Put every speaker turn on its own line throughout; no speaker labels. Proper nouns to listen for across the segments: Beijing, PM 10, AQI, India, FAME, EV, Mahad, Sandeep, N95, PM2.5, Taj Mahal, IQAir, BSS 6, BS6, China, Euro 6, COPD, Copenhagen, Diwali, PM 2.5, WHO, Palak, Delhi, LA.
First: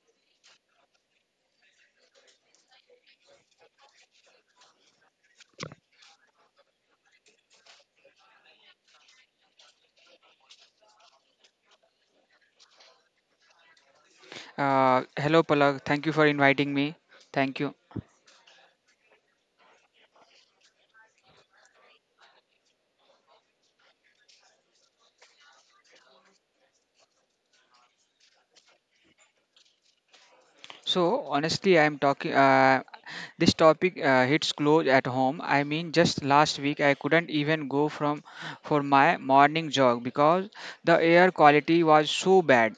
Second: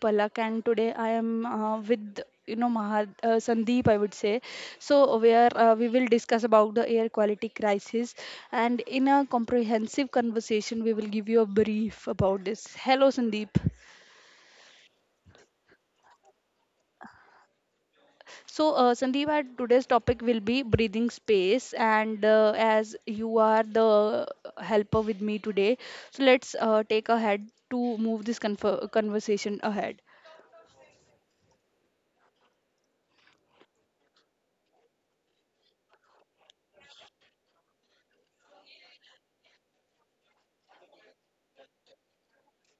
Palak, and today I am with Mahad, Sandeep, I would say. So where we will discuss about the air quality crisis, and in a comprehensive conversation, we will give you a brief about this. Hello Sandeep.
Hello, Palak. Thank you for inviting me. Thank you.
So Sandeep, our today's topic will be breathing space, and as you are the helper with me today, so let's take ahead to move this conversation ahead.
So, honestly, I'm talking. This topic hits close at home. I mean, just last week I couldn't even go from for my morning jog because the air quality was so bad.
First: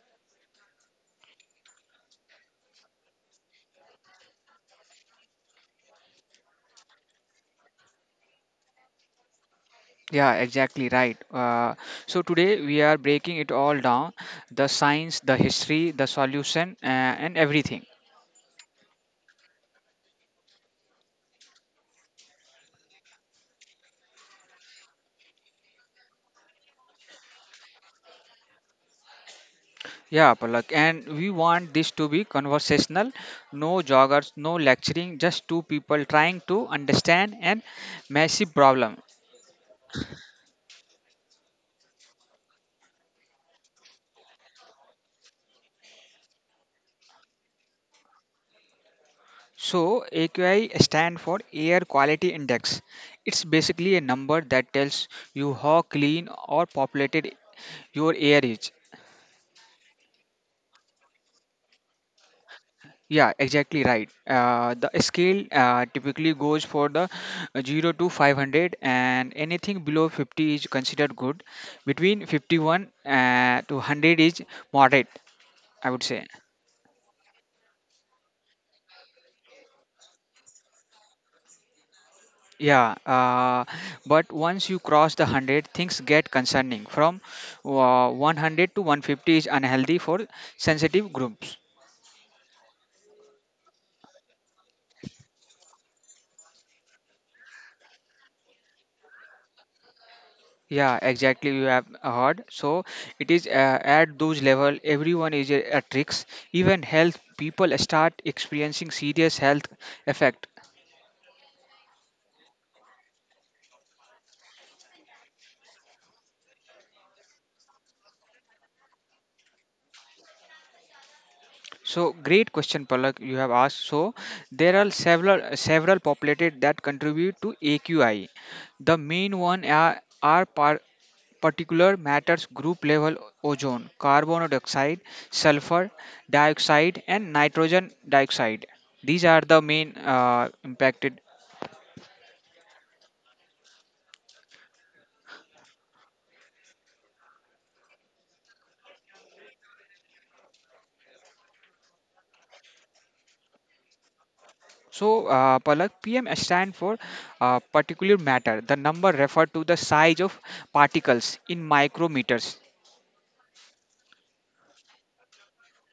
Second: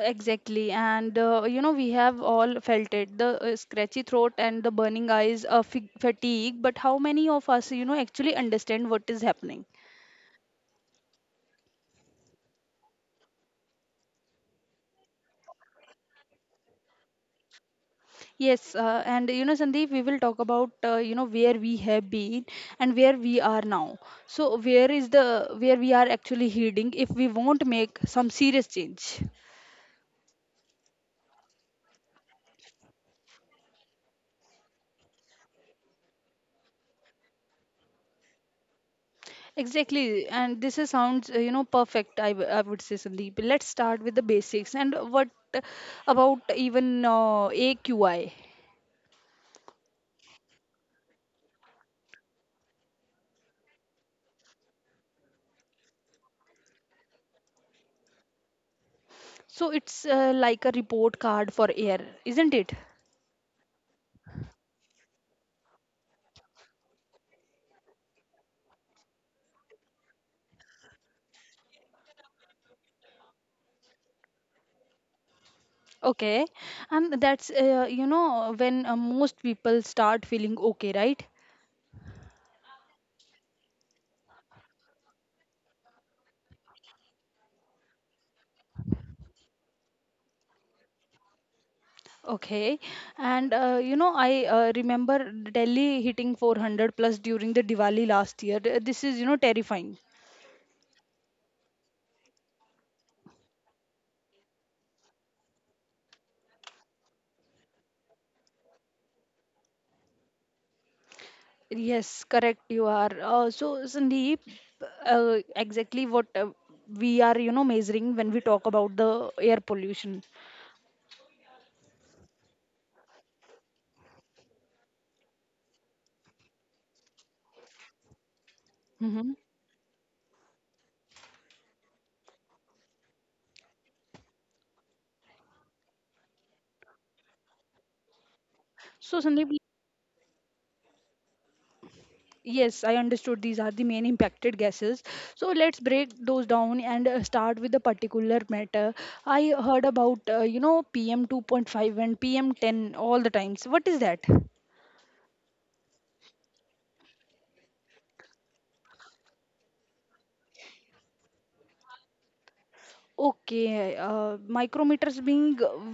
Exactly, and we have all felt it the scratchy throat and the burning eyes, fig fatigue. But how many of us, actually understand what is happening?
Yeah, exactly right. So today we are breaking it all down: the science, the history, the solution, and everything.
Yes, and Sandeep, we will talk about, where we have been and where we are now. So, where is the where we are actually heading if we won't make some serious change?
Yeah, Palak, and we want this to be conversational, no joggers, no lecturing, just two people trying to understand an massive problem.
Exactly, and this is sounds you know perfect. I would say Sandeep. Let's start with the basics. And what about even AQI?
So AQI stand for Air Quality Index. It's basically a number that tells you how clean or populated your air is.
So it's like a report card for air, isn't it?
Yeah, exactly right. The scale typically goes for the 0 to 500, and anything below 50 is considered good. Between 51 to 100 is moderate, I would say.
Okay, and that's when most people start feeling okay, right?
Yeah, but once you cross the 100, things get concerning. From 100 to 150 is unhealthy for sensitive groups.
Okay, and I remember Delhi hitting 400 plus during the Diwali last year. This is terrifying.
Yeah, exactly. You have heard. So it is at those level, everyone is a tricks. Even health people start experiencing serious health effect.
Yes, correct. You are. So, Sandeep, exactly what we are, measuring when we talk about the air pollution.
So great question, Palak. You have asked. So there are several populated that contribute to AQI. The
Hmm.
main one are particular matters group level ozone, carbon dioxide, sulfur dioxide, and nitrogen dioxide.
So,
These are
Sandeep,
the main impacted.
yes, I understood these are the main impacted gases. So, let's break those down and start with the particular matter. I heard about, PM 2.5 and PM 10 all the times. What is that?
So, Palak, PM stand for particular matter. The number refer to the size of particles in micrometers.
Okay, micrometers being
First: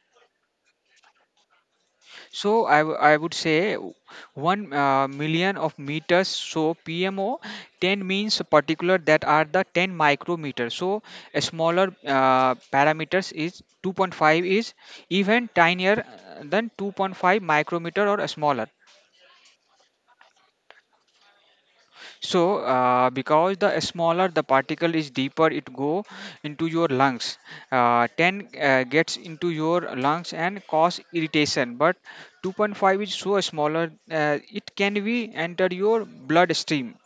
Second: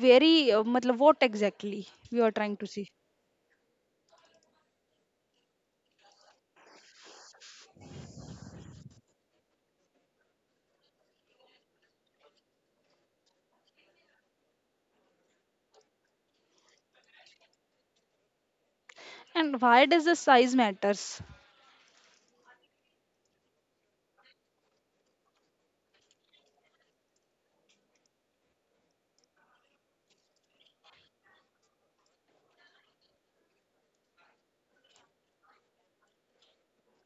very, matlab, what exactly we are trying to
So,
see?
I would say one million of meters. So, PMO 10 means particular that are the 10 micrometers. So, a smaller parameters is 2.5 is even tinier than 2.5 micrometer or smaller.
And why does the size matters?
So, because the smaller the particle is, deeper it go into your lungs. 10 gets into your lungs and cause irritation, but 2.5 is so smaller it can be enter your bloodstream.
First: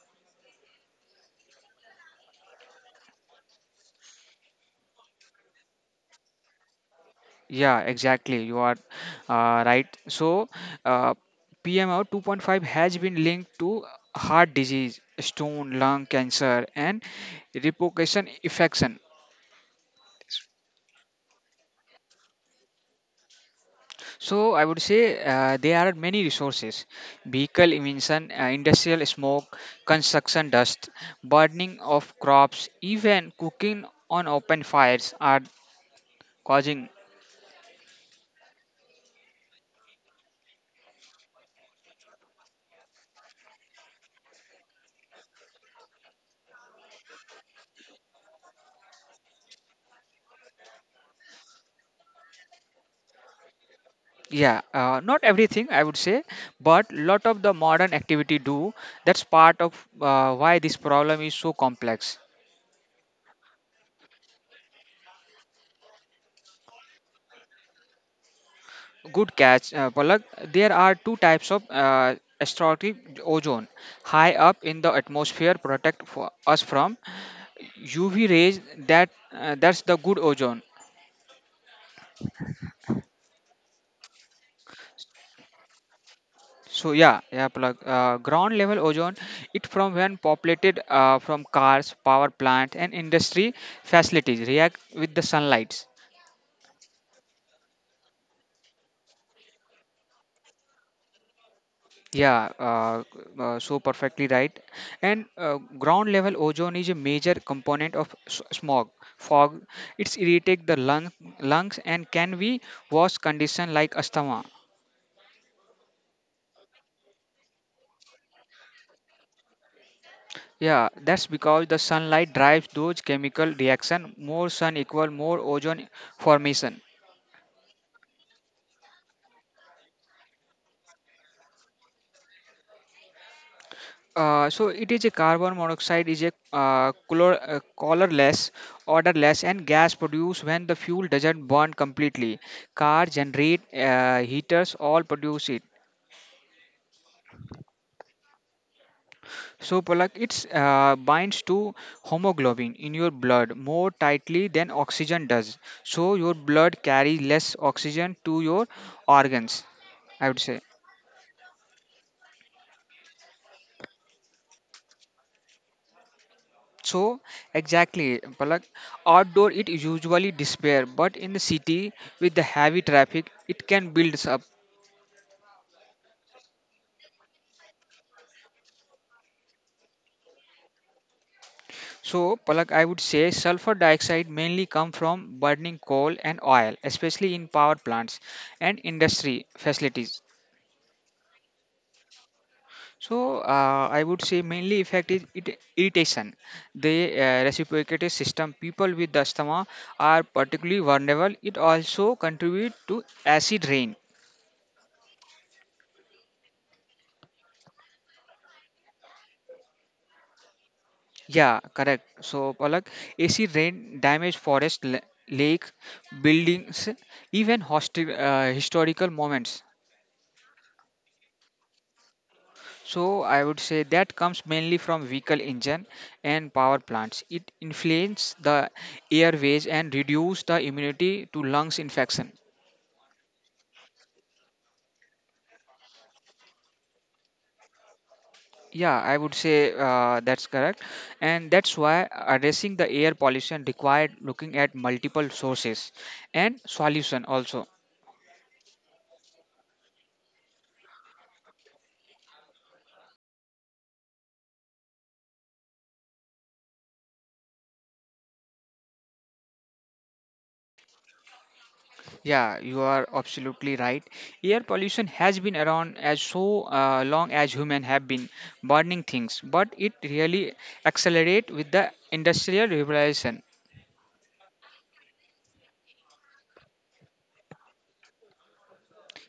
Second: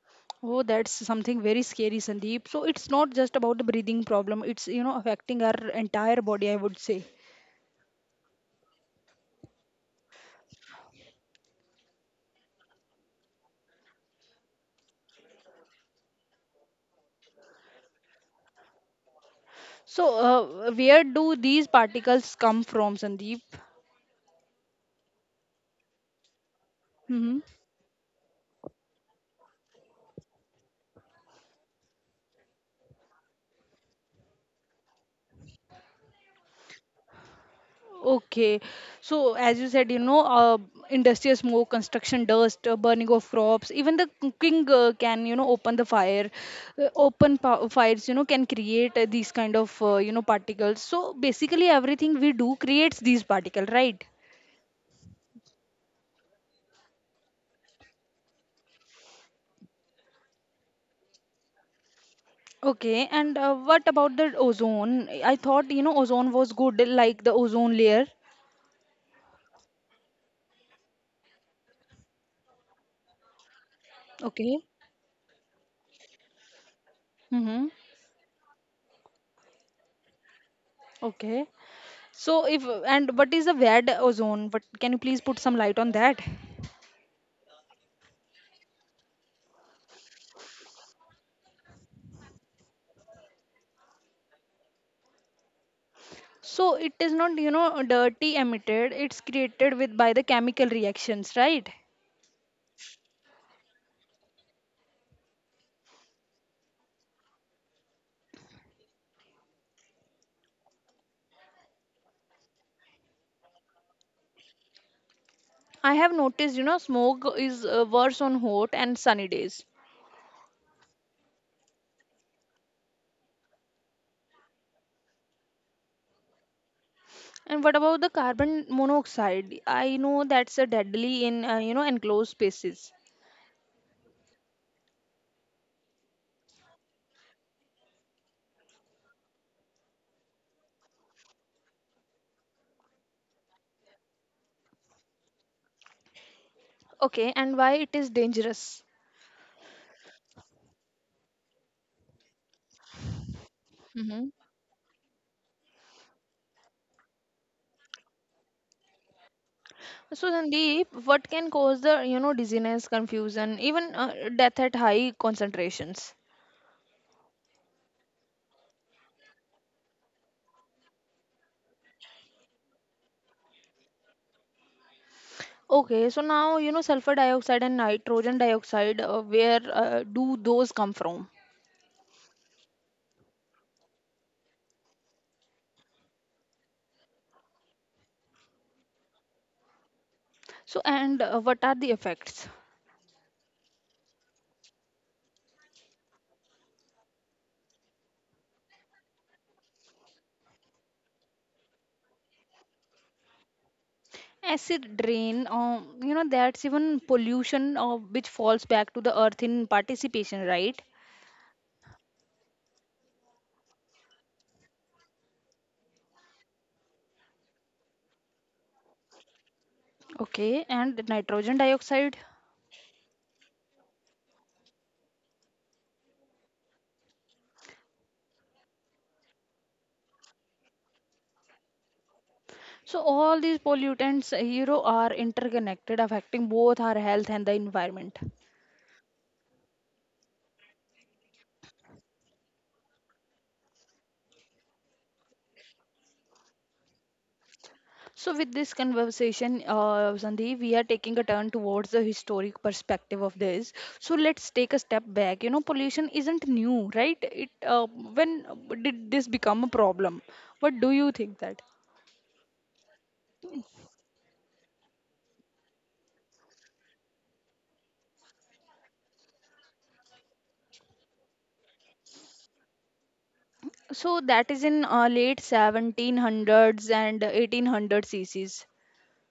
Oh, that's something very scary, Sandeep. So it's not just about the breathing problem. It's affecting our entire body, I would say.
Yeah, exactly. You are right. So, uh, PMO 2.5 has been linked to heart disease, stone, lung cancer, and repercussion infection.
So where do these particles come from, Sandeep?
So I would say there are many resources:
Mm-hmm.
vehicle emission, industrial smoke, construction dust, burning of crops, even cooking on open fires are causing.
Okay, so as you said, industrial smoke, construction dust, burning of crops, even the cooking can, open the fire. Fires, can create these kind of, particles. So basically, everything we do creates these particles, right?
Yeah, not everything I would say, but lot of the modern activity do. That's part of why this problem is so complex.
Okay, and what about the ozone? I thought, ozone was good, like the ozone layer.
Good catch, Palak. There are two types of astrotic ozone. High
Okay.
up in the atmosphere protect for us from
Mm-hmm.
UV rays. That that's the good ozone.
Okay. So if and what is the bad ozone? What can you please put some light on that?
So yeah, Palak. Ground level ozone. It from when populated from cars, power plants, and industry facilities react with the sunlight.
So it is not, dirty emitted. It's created with by the chemical reactions, right?
Yeah, uh, so perfectly right. And ground level ozone is a major component of smog, fog. It's irritate lungs and can be worse condition like asthma.
I have noticed, smoke is worse on hot and sunny days.
Yeah, that's because the sunlight drives those chemical reaction. More sun equal more ozone formation.
And what about the carbon monoxide? I know that's a deadly in, enclosed spaces.
So it is a carbon monoxide is a colorless, odorless, and gas produced when the fuel doesn't burn completely. Cars generate heaters all produce it.
Okay, and why it is dangerous?
So Palak, it's binds to hemoglobin in your blood more
Hmm.
tightly than oxygen does. So your blood carries less oxygen to your organs. I
So
would say.
Sandeep, what can cause the, dizziness, confusion, even death at high concentrations?
So exactly, Palak, outdoor it usually despair, but in the city with the heavy traffic, it can builds up.
Okay, so now you know sulfur dioxide and nitrogen dioxide, where do those come from?
So Palak, I would say sulfur dioxide mainly come from burning coal and oil, especially in power plants and industry facilities.
So, and what are the effects?
So I would say mainly effect is it, irritation. The reciprocating system people with asthma are particularly vulnerable. It also contribute to acid rain.
Acid rain, that's even pollution which falls back to the earth in participation, right?
Yeah, correct. So, Palak, AC rain damaged forest, lake, buildings, even historical moments.
Okay, and the nitrogen dioxide.
So, I would say that comes mainly from vehicle engine and power plants. It inflames the airways and reduce the immunity to lungs infection.
So, all these pollutants, are interconnected, affecting both our health and the environment.
Yeah, I would say that's correct, and that's why addressing the air pollution required looking at multiple sources and solution also.
So, with this conversation, Sandeep, we are taking a turn towards the historic perspective of this. So, let's take a step back. You know, pollution isn't new, right? It When did this become a problem? What do you think that?
Yeah, you are absolutely right. Air pollution has been around as so long as humans have been burning things, but it really accelerate with the industrial revolution.
So, that is in late 1700s and 1800 CCs.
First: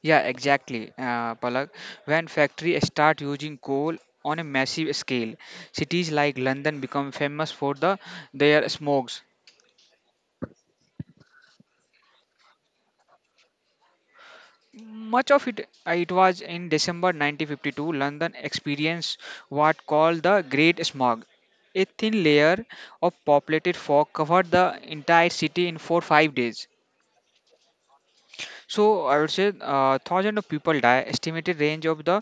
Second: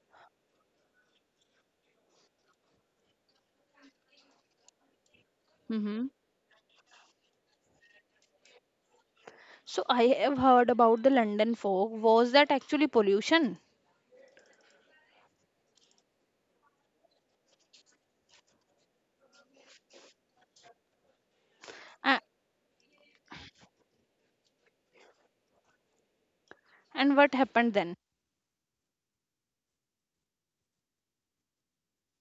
Yeah, exactly, Palak. When factories start using coal on a massive scale,
Mm-hmm.
cities like London become famous for their smog.
So, I have heard about the London fog. Was that actually pollution?
Much of it, it was in December 1952, London experienced what called the Great Smog. A thin
A-
layer of populated fog covered the entire city in 4 5 days.
and what happened then?
So I would say thousand of people die. Estimated range of the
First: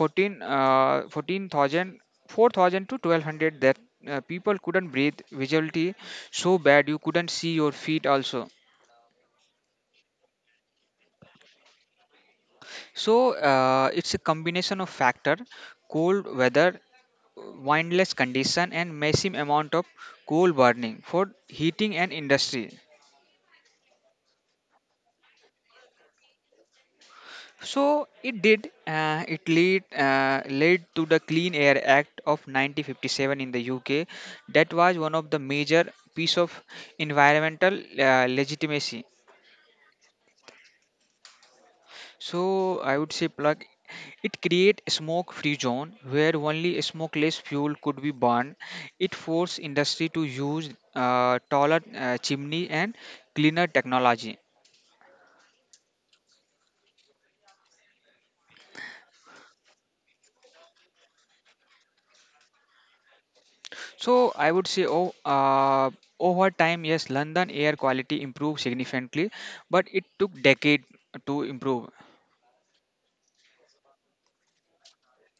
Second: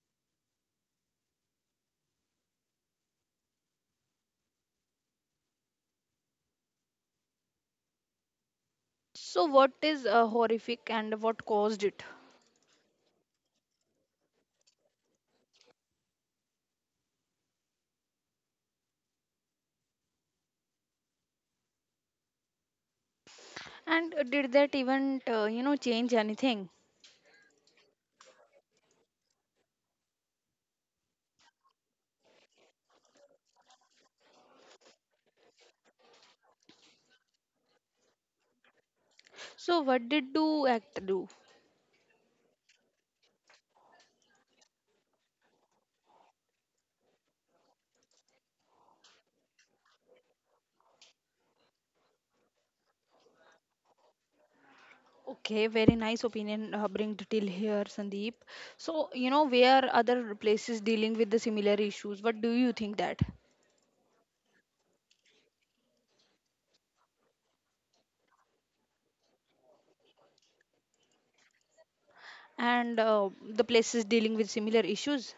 14,000, to 1,200 that people couldn't breathe. Visuality so bad you couldn't see your feet also.
So, what is horrific and what caused it?
So it's a combination of factor cold weather windless condition and massive amount of coal burning for heating and industry.
And did that event, change anything?
So it did. It lead Led to the clean air act of 1957 in the UK. That was one of the major piece of environmental legitimacy.
So, what did do act do?
So i would say plug it create a smoke free zone where only smokeless fuel could be burned. It forced industry to use taller chimney and cleaner technology.
Okay, very nice opinion bring till here, Sandeep. So, where other places dealing with the similar issues? What do you think that?
So I would say, over time, yes, London air quality improved significantly, but it took decade to improve.
And the places dealing with similar issues?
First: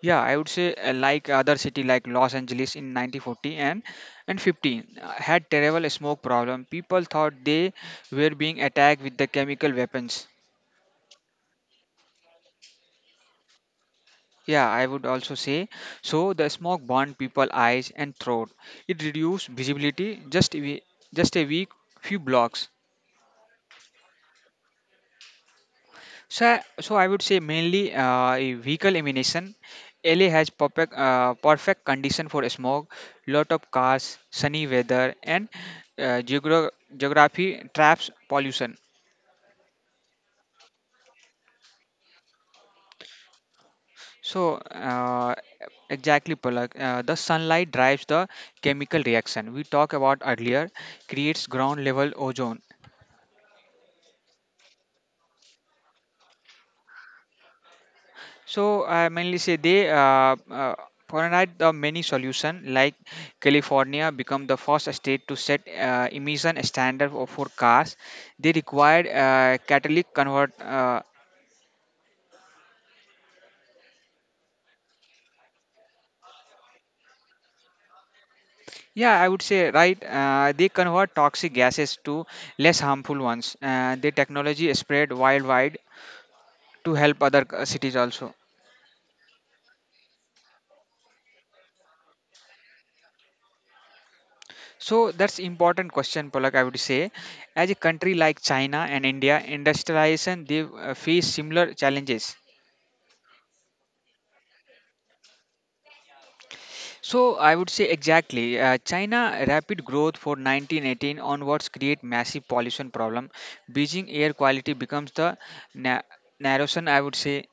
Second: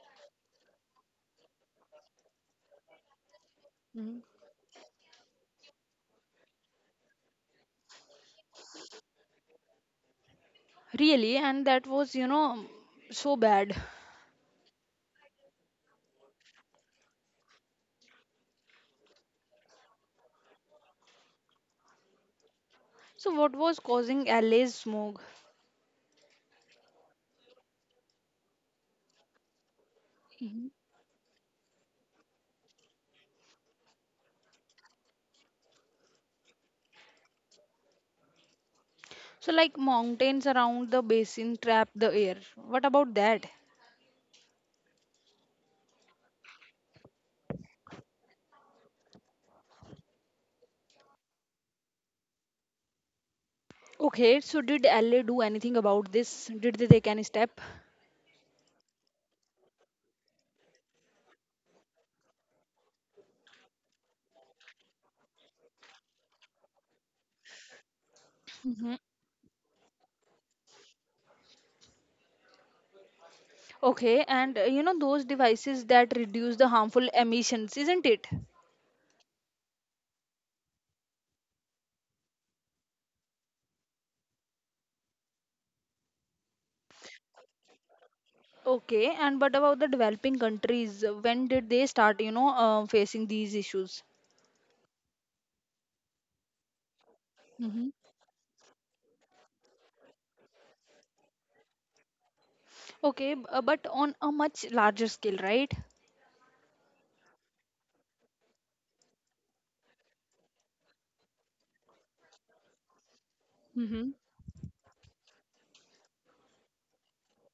Yeah, I would say like other city like Los Angeles in 1940 and
Mm.
and 50 had terrible smoke problem. People thought they were being attacked with the chemical weapons.
Really, and that was, so bad.
Yeah, I would also say so. The smoke burned people eyes and throat. It reduced visibility just a week few blocks.
So, what was causing LA's smog?
So I would say mainly a vehicle emission. LA has
Mhm.
perfect condition for smog, lot of cars, sunny weather, and uh, geogra- geography traps pollution.
So, like mountains around the basin trap the air. What about that?
So exactly, Palak. The sunlight drives the chemical reaction we talked about earlier, creates ground level ozone.
Okay, so did LA do anything about this? Did they take any step?
So I mainly say they Provide the many solution like California become the first state to set emission standard for cars. They
Hmm.
required catalytic convert.
Okay, and those devices that reduce the harmful emissions, isn't it?
Yeah, I would say right. They convert toxic gases to less harmful ones. The technology spread worldwide to help other cities also.
Okay, and but about the developing countries, when did they start, facing these issues?
So that's important question, Polak. I would say, as a
Hmm.
country like China and India, industrialization they face similar challenges.
Okay, but on a much larger scale, right?
So I would say exactly. China rapid growth for 1918 onwards create massive pollution problem. Beijing
Hmm.
air quality becomes the na- narration, I would say.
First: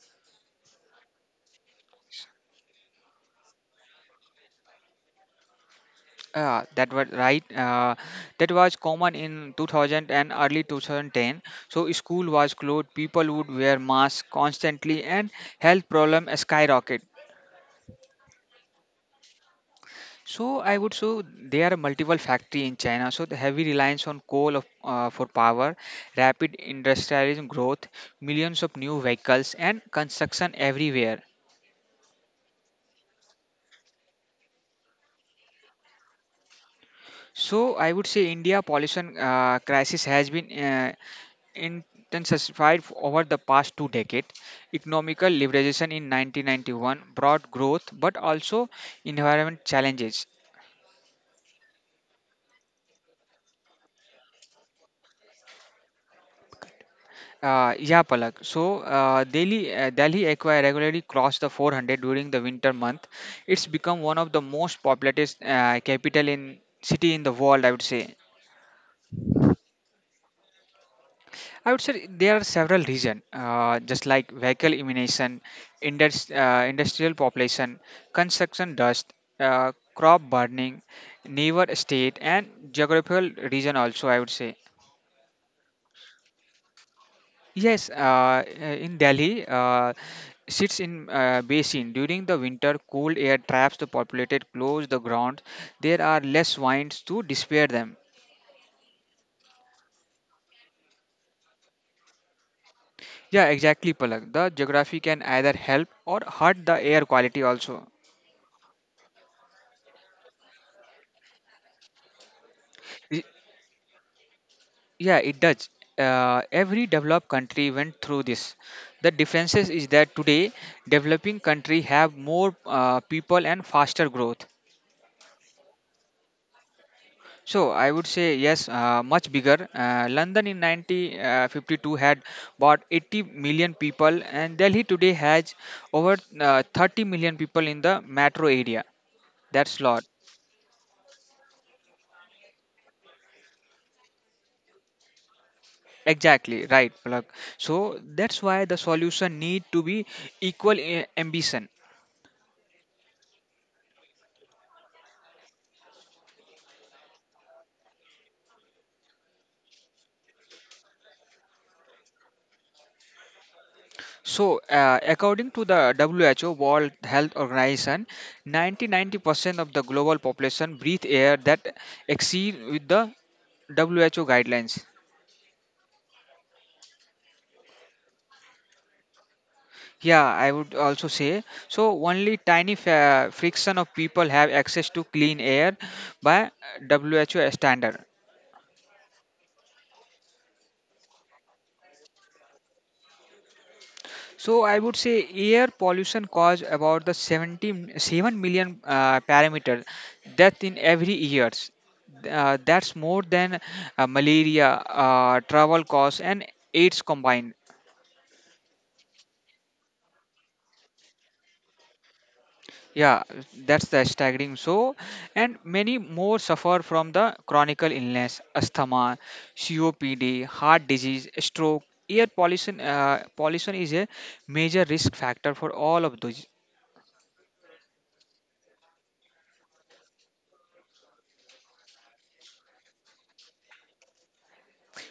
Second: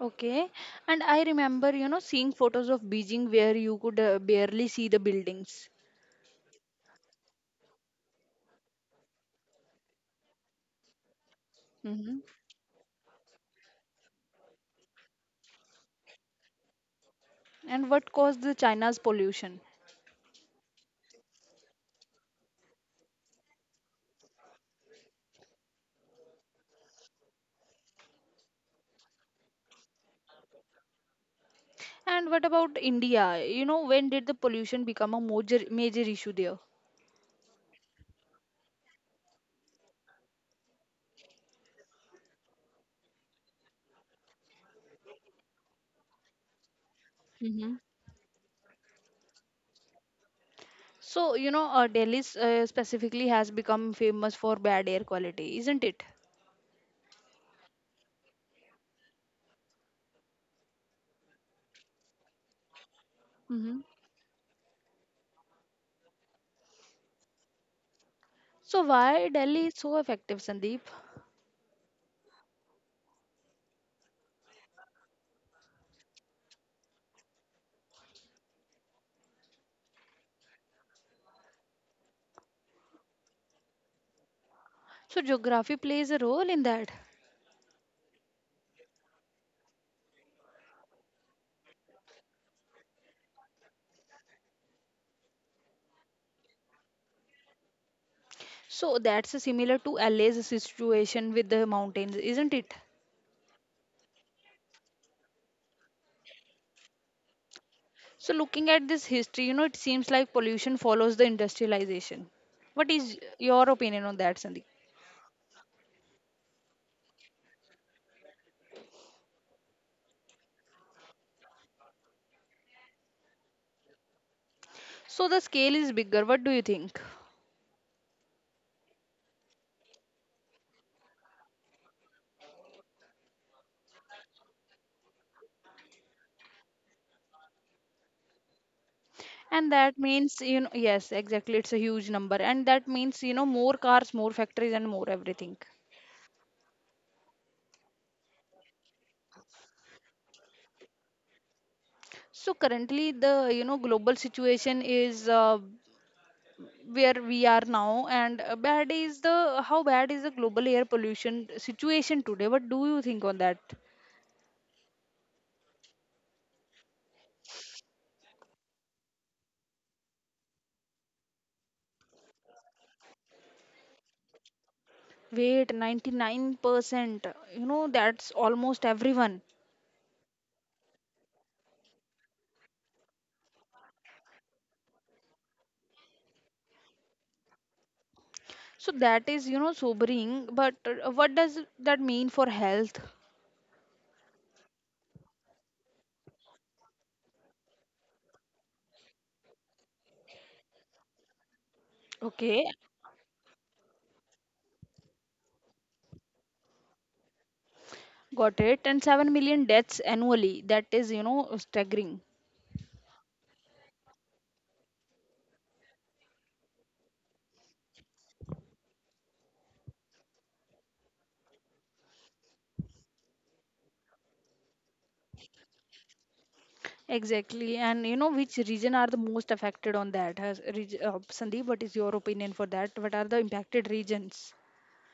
Okay, and I remember, seeing photos of Beijing where you could barely see the buildings.
That was right. That was common in 2000 and early 2010. So
Hmm.
school was closed. People would wear masks constantly, and health problem skyrocket.
And what caused the China's pollution?
So I would so there are multiple factory in China. So the heavy reliance on coal for power, rapid industrialization growth, millions of new vehicles, and construction everywhere.
And what about India? You know, when did the pollution become a major major issue there?
So I would say India pollution crisis has been intensified over the past two decades. Economical liberalization in 1991 brought
Hmm.
growth, but also environment challenges.
So, Delhi specifically has become famous for bad air quality, isn't it?
Yeah, Palak. So, Delhi Aqua regularly crossed the 400 during the winter month. It's
Hmm.
become one of the most populous capital in city in the world, I would say.
So why Delhi is so effective, Sandeep?
I would say there are several reasons, just like vehicle emission, industrial population, construction dust, crop burning, neighbor state, and geographical region. Also, I would say.
So geography plays a role in that.
Yes, in Delhi, sits in basin. During the winter, cool air traps the populated close the ground. There are less winds to disperse them.
So that's similar to LA's situation with the mountains, isn't it?
Yeah, exactly, Palak. The geography can either help or hurt the air quality also.
So looking at this history, it seems like pollution follows the industrialization. What is
Y-
your opinion on that, Sandeep?
Yeah, it does. Every developed country went through this. The differences is that today developing country have more people and faster growth.
So the scale is bigger. What do you think?
So I would say yes, much bigger. London in 1952 had about 80 million people, and Delhi today has over 30 million people in the metro area.
And
That's
that
lot.
means yes exactly it's a huge number and that means more cars more factories and more everything.
Exactly right, Palak. So that's why the solution need to be equal ambition.
So currently the global situation is where we are now and bad is the how bad is the global air pollution situation today what do you think on that.
So according to the WHO World Health Organization, 90-90% of the global population breathe air that exceed with the WHO guidelines.
Wait, 99% that's almost everyone.
Yeah, I would also say so. Only tiny friction of people have access to clean air by WHO standard.
So that is sobering but what does that mean for health?
So I would say air pollution cause about the 70, 7 million parameter death in every years.
Okay.
That's more than malaria, travel costs, and AIDS combined.
Got it. And 7 million deaths annually. That is, staggering.
Yeah, that's the staggering. So, and many more suffer from the chronic illness, asthma, COPD, heart disease, stroke. Pollution is a major risk factor for all of those.
Exactly. And which region are the most affected on that? Has, Sandeep, what is your opinion for that? What are the impacted regions?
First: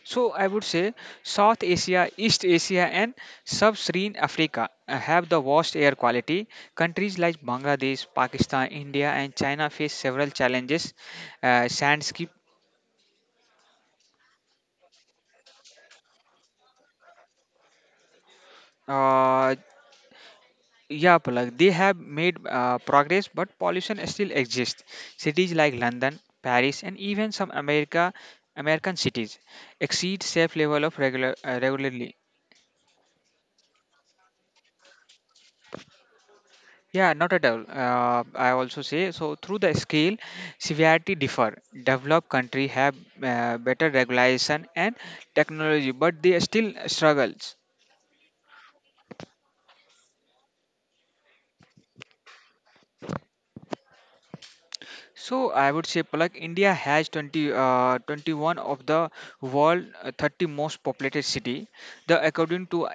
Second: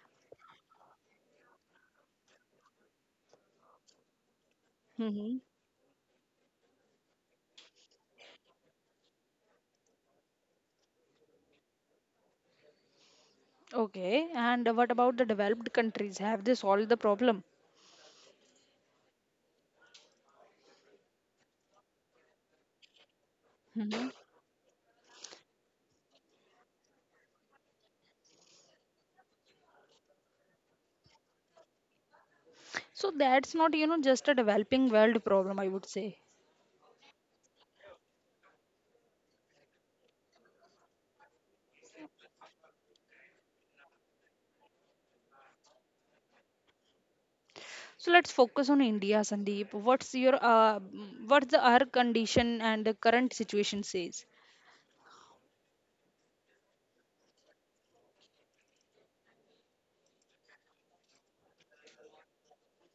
So I would say South Asia, East Asia, and Sub-Saharan Africa have
Hmm.
the worst air quality. Countries like Bangladesh, Pakistan, India, and China face several challenges. Sandscape.
Okay. And what about the developed countries? Have they solved the problem?
Yeah, Palak, they have made progress, but pollution
Hmm.
still exists. Cities like London, Paris, and even some America, American cities exceed safe level of regularly.
So that's not, just a developing world problem, I would say.
Yeah, not at all. I also say so. Through the scale, severity differ. Developed country have better regulation and technology, but they still struggles.
So let's focus on India, Sandeep. What's your, what's the our condition and the current situation says?
So I would say like India has 21 of the world 30 most populated city. The according to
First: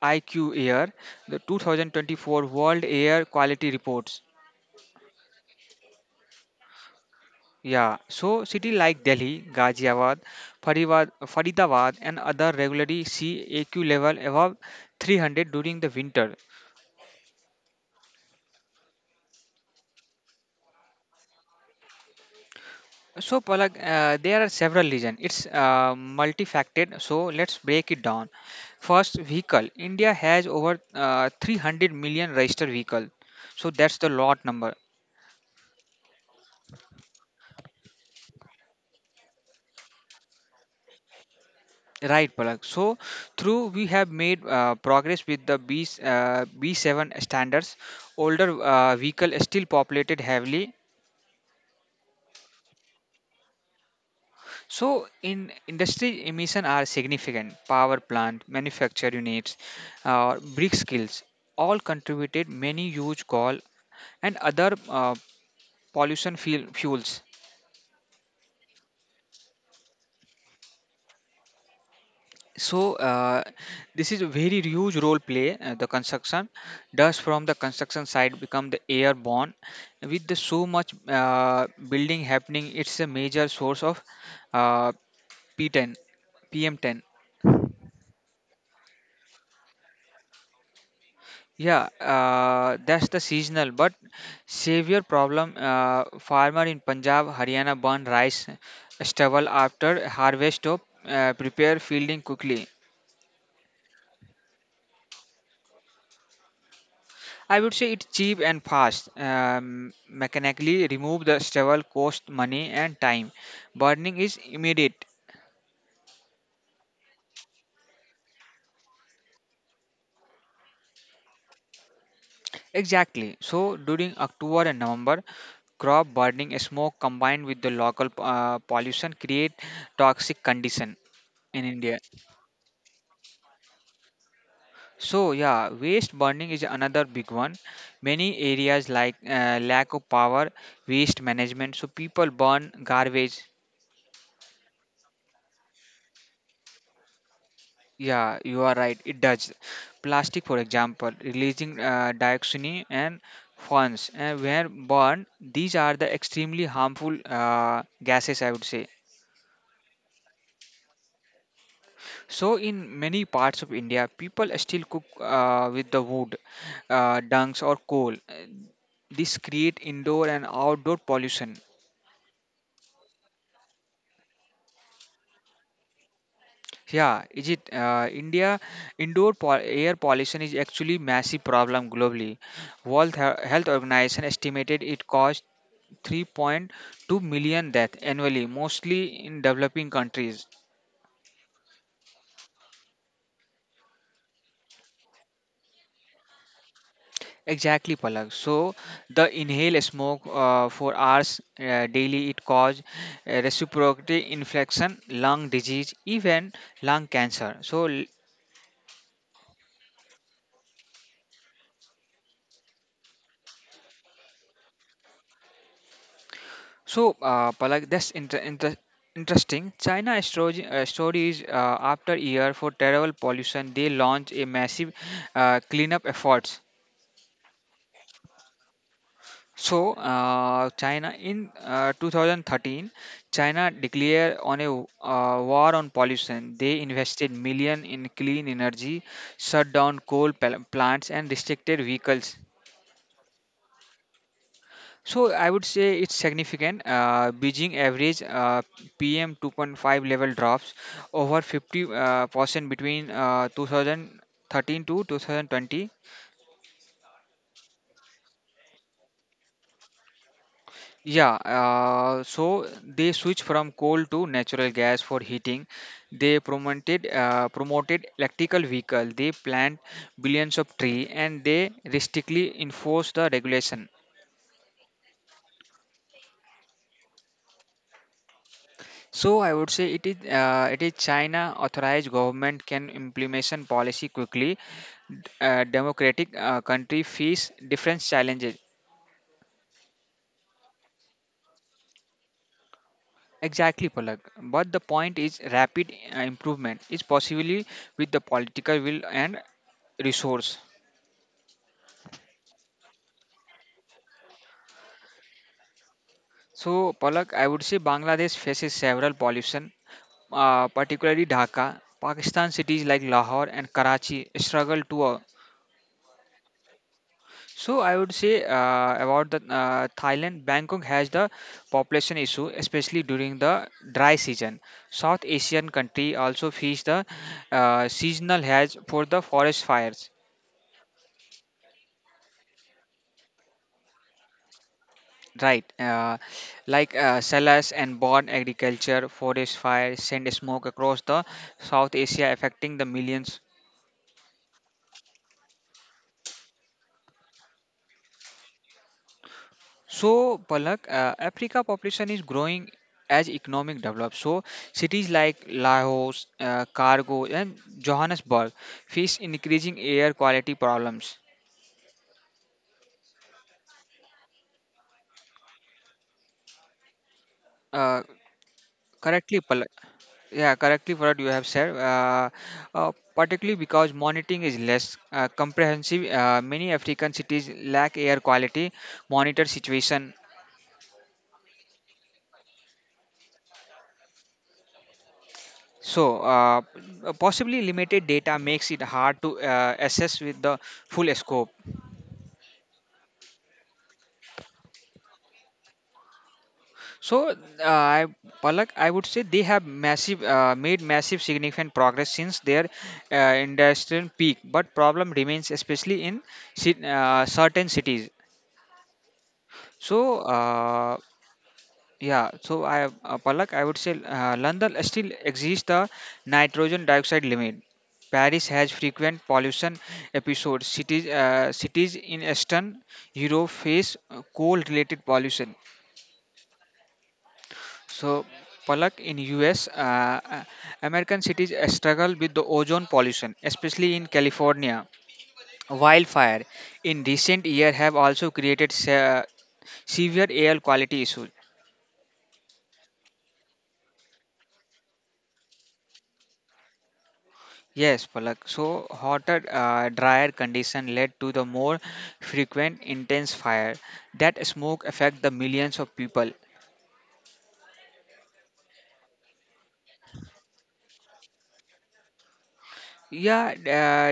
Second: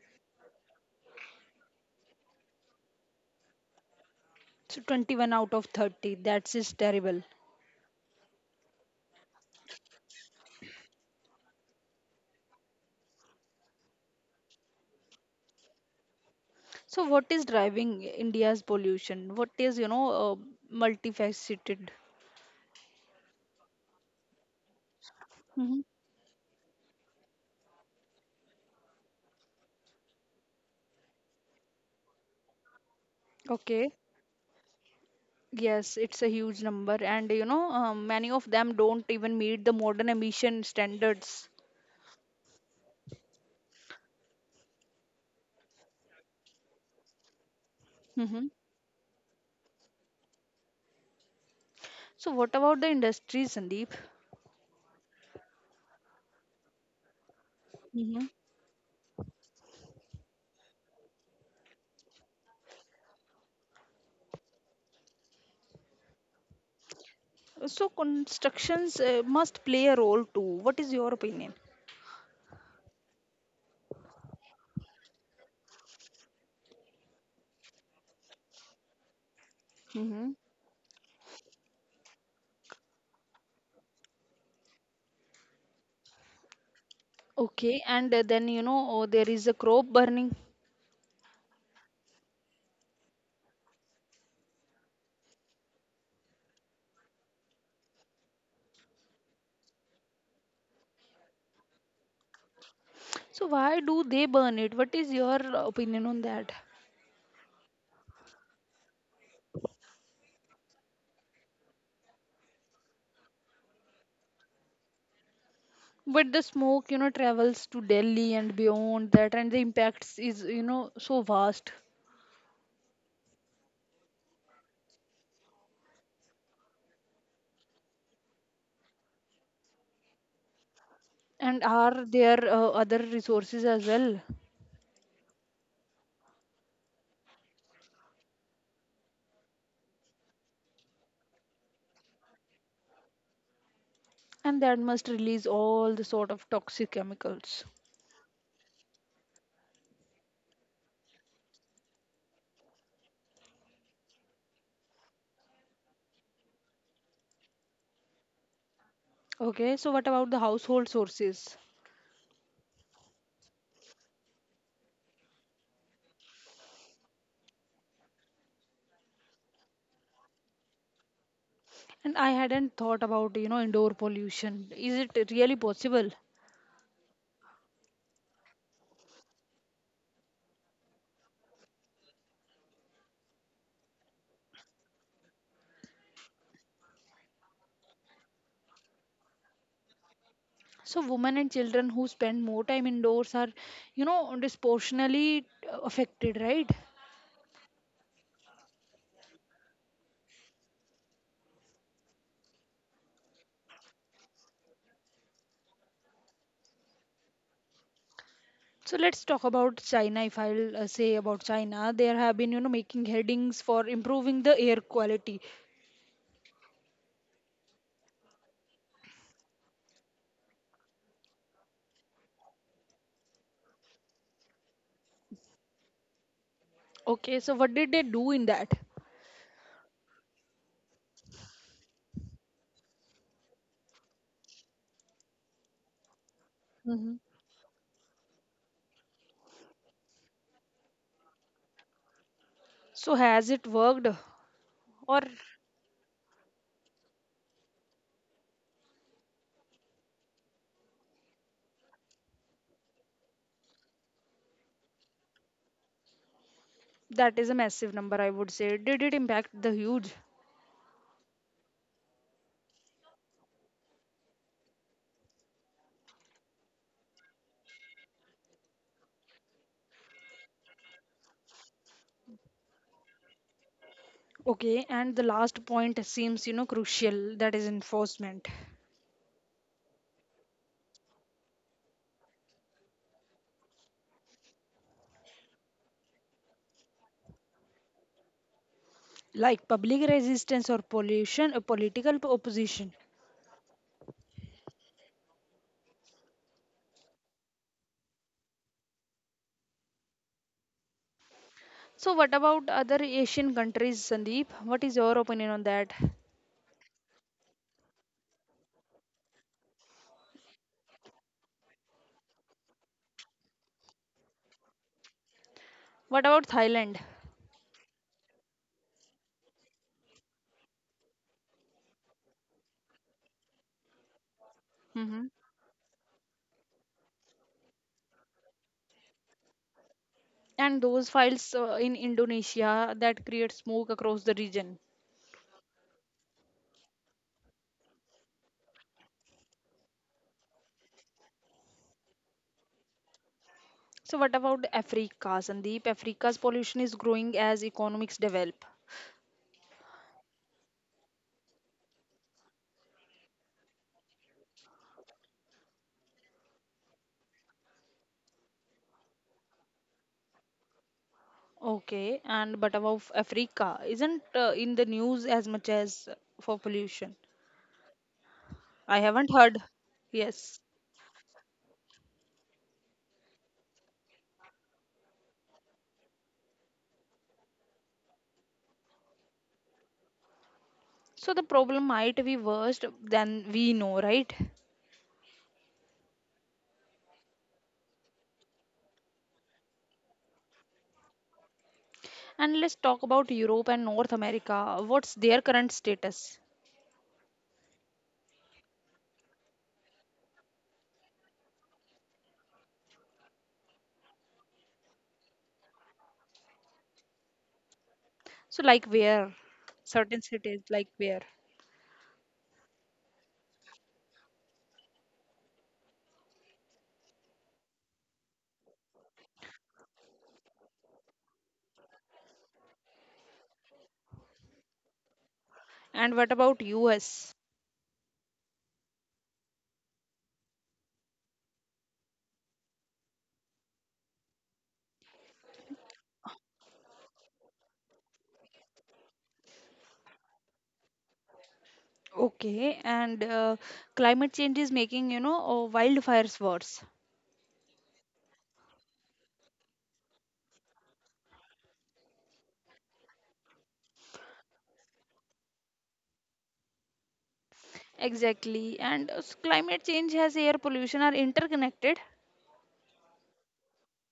IQ Air, the 2024 World Air Quality Reports.
So 21 out of 30, that's is terrible.
Yeah, so city like Delhi, Ghaziabad, Faridabad and other regularly see AQ level above 300 during the winter.
So what is driving India's pollution? What is, multifaceted?
So, Palak, there are several reasons. It's
Hmm.
multifaceted. So, let's break it down. First, vehicle. India has over 300 million registered vehicle. So,
Okay.
that's the lot number.
Yes, it's a huge number, and many of them don't even meet the modern emission standards.
Right, Palak. So, through we have made progress with the B7 standards.
Hmm.
Older vehicle is still populated heavily.
So, what about the industries, Sandeep?
So, in industry emission are significant. Power
Hmm.
plant, manufacture units, brick skills, all contributed many huge coal and other pollution fuels.
So, constructions must play a role too. What is your opinion?
So, this is a very huge role play. The construction dust from the construction site become the airborne. With
Hmm.
the so much building happening, it's a major source of uh, P10, PM10.
Okay, and then you know, oh, there is a crop burning.
Yeah, that's the seasonal but severe problem. Farmer in Punjab, Haryana burn rice stubble after harvest to prepare fielding quickly.
So why do they burn it? What is your opinion on that?
I would say it's cheap and fast. Mechanically remove the stubble cost money and time. Burning is immediate.
But the smoke, travels to Delhi and beyond that, and the impacts is, so vast.
Exactly. So during October and November, crop burning smoke combined with the local pollution create toxic condition
And
in India.
are there other resources as well?
So yeah, waste burning is another big one. Many areas like lack of power, waste management. So people burn garbage.
And that must release all the sort of toxic chemicals.
Yeah, you are right. It does. Plastic, for example, releasing dioxin and fumes. And where burned. These are the extremely harmful gases, I would say.
Okay, so what about the household sources?
So in many parts of India, people still cook with the wood, dungs or coal. This create indoor and outdoor pollution.
And I hadn't thought about, indoor pollution. Is it really possible?
Yeah, is it India air pollution is actually massive problem globally. Health Organization estimated it caused 3.2 million deaths annually, mostly in developing countries.
So women and children who spend more time indoors are, disproportionately affected, right?
Exactly, Palak. So the inhale smoke for hours daily it cause respiratory infection, lung disease, even lung cancer. So
So let's talk about China. If I'll Say about China, there have been making headings for improving the air quality.
So, Palak, that's interesting. China stories, after year for terrible pollution, they launch a massive cleanup efforts.
Okay, so what did they do in that?
So, China in 2013, China declared on a war on pollution. They
Hmm.
invested million in clean energy, shut down plants, and restricted vehicles.
So has it worked, or
So I would say it's significant. Beijing average PM 2.5 level drops over 50 percent between 2013 to 2020.
that is a massive number? I would say. Did it impact the huge?
Yeah, so they switched from coal to natural gas for heating. They promoted electrical vehicle. They plant billions of tree and they restrictly enforce the regulation.
Okay, and the last point seems crucial. That is enforcement,
So I would say it is China authorized government can implementation policy quickly. Democratic country face different challenges.
like public resistance or pollution, or political opposition.
Exactly, Palak. But the point is rapid improvement is possibly with the political will and resource.
So what about other Asian countries, Sandeep? What is your opinion on that?
So Palak, I would say Bangladesh faces several pollution, particularly Dhaka. Pakistan cities like Lahore and Karachi struggle to uh.
What about Thailand?
So I would say about the Thailand, Bangkok has the population issue, especially during the dry season. South
Mm-hmm.
Asian country also face the seasonal has for the forest fires,
And those files in Indonesia that create smoke across the region.
right? Like salas and born agriculture, forest fires send smoke across the South Asia, affecting the millions.
So what about Africa, Sandeep? Africa's pollution is growing as economics develop.
So, Palak, Africa population is growing as economic develops. So, cities like Laos, Cargo, and Johannesburg face increasing air quality problems.
Okay, and but about Africa isn't in the news as much as for pollution.
Uh,
I haven't
correctly,
heard.
Palak. Yeah,
Yes.
Correctly, Palak. You have said, particularly because monitoring is less comprehensive. Many African cities lack air quality monitor situation.
So the problem might be worse than we know, right?
So, possibly limited data makes it hard to assess with the full scope.
And let's talk about Europe and North America. What's their current status?
So, I, Palak, I would say they have massive made massive significant progress since their industrial peak, but problem remains especially in certain cities.
So like where?
So,
Certain cities like where?
yeah, so I Palak, I would say London still exceeds the nitrogen dioxide limit. Paris has frequent pollution episodes. Cities in Eastern Europe face coal-related pollution.
And what about US?
So, Palak, in US, American cities struggle with the ozone pollution, especially in California. Wildfire in recent year have also created severe air quality issues.
Okay, and climate change is making, wildfires worse.
Yes, Palak. So, hotter, drier condition led to the more frequent intense fire. That smoke affect the millions of people.
Exactly, and climate change has air pollution are interconnected.
Yeah,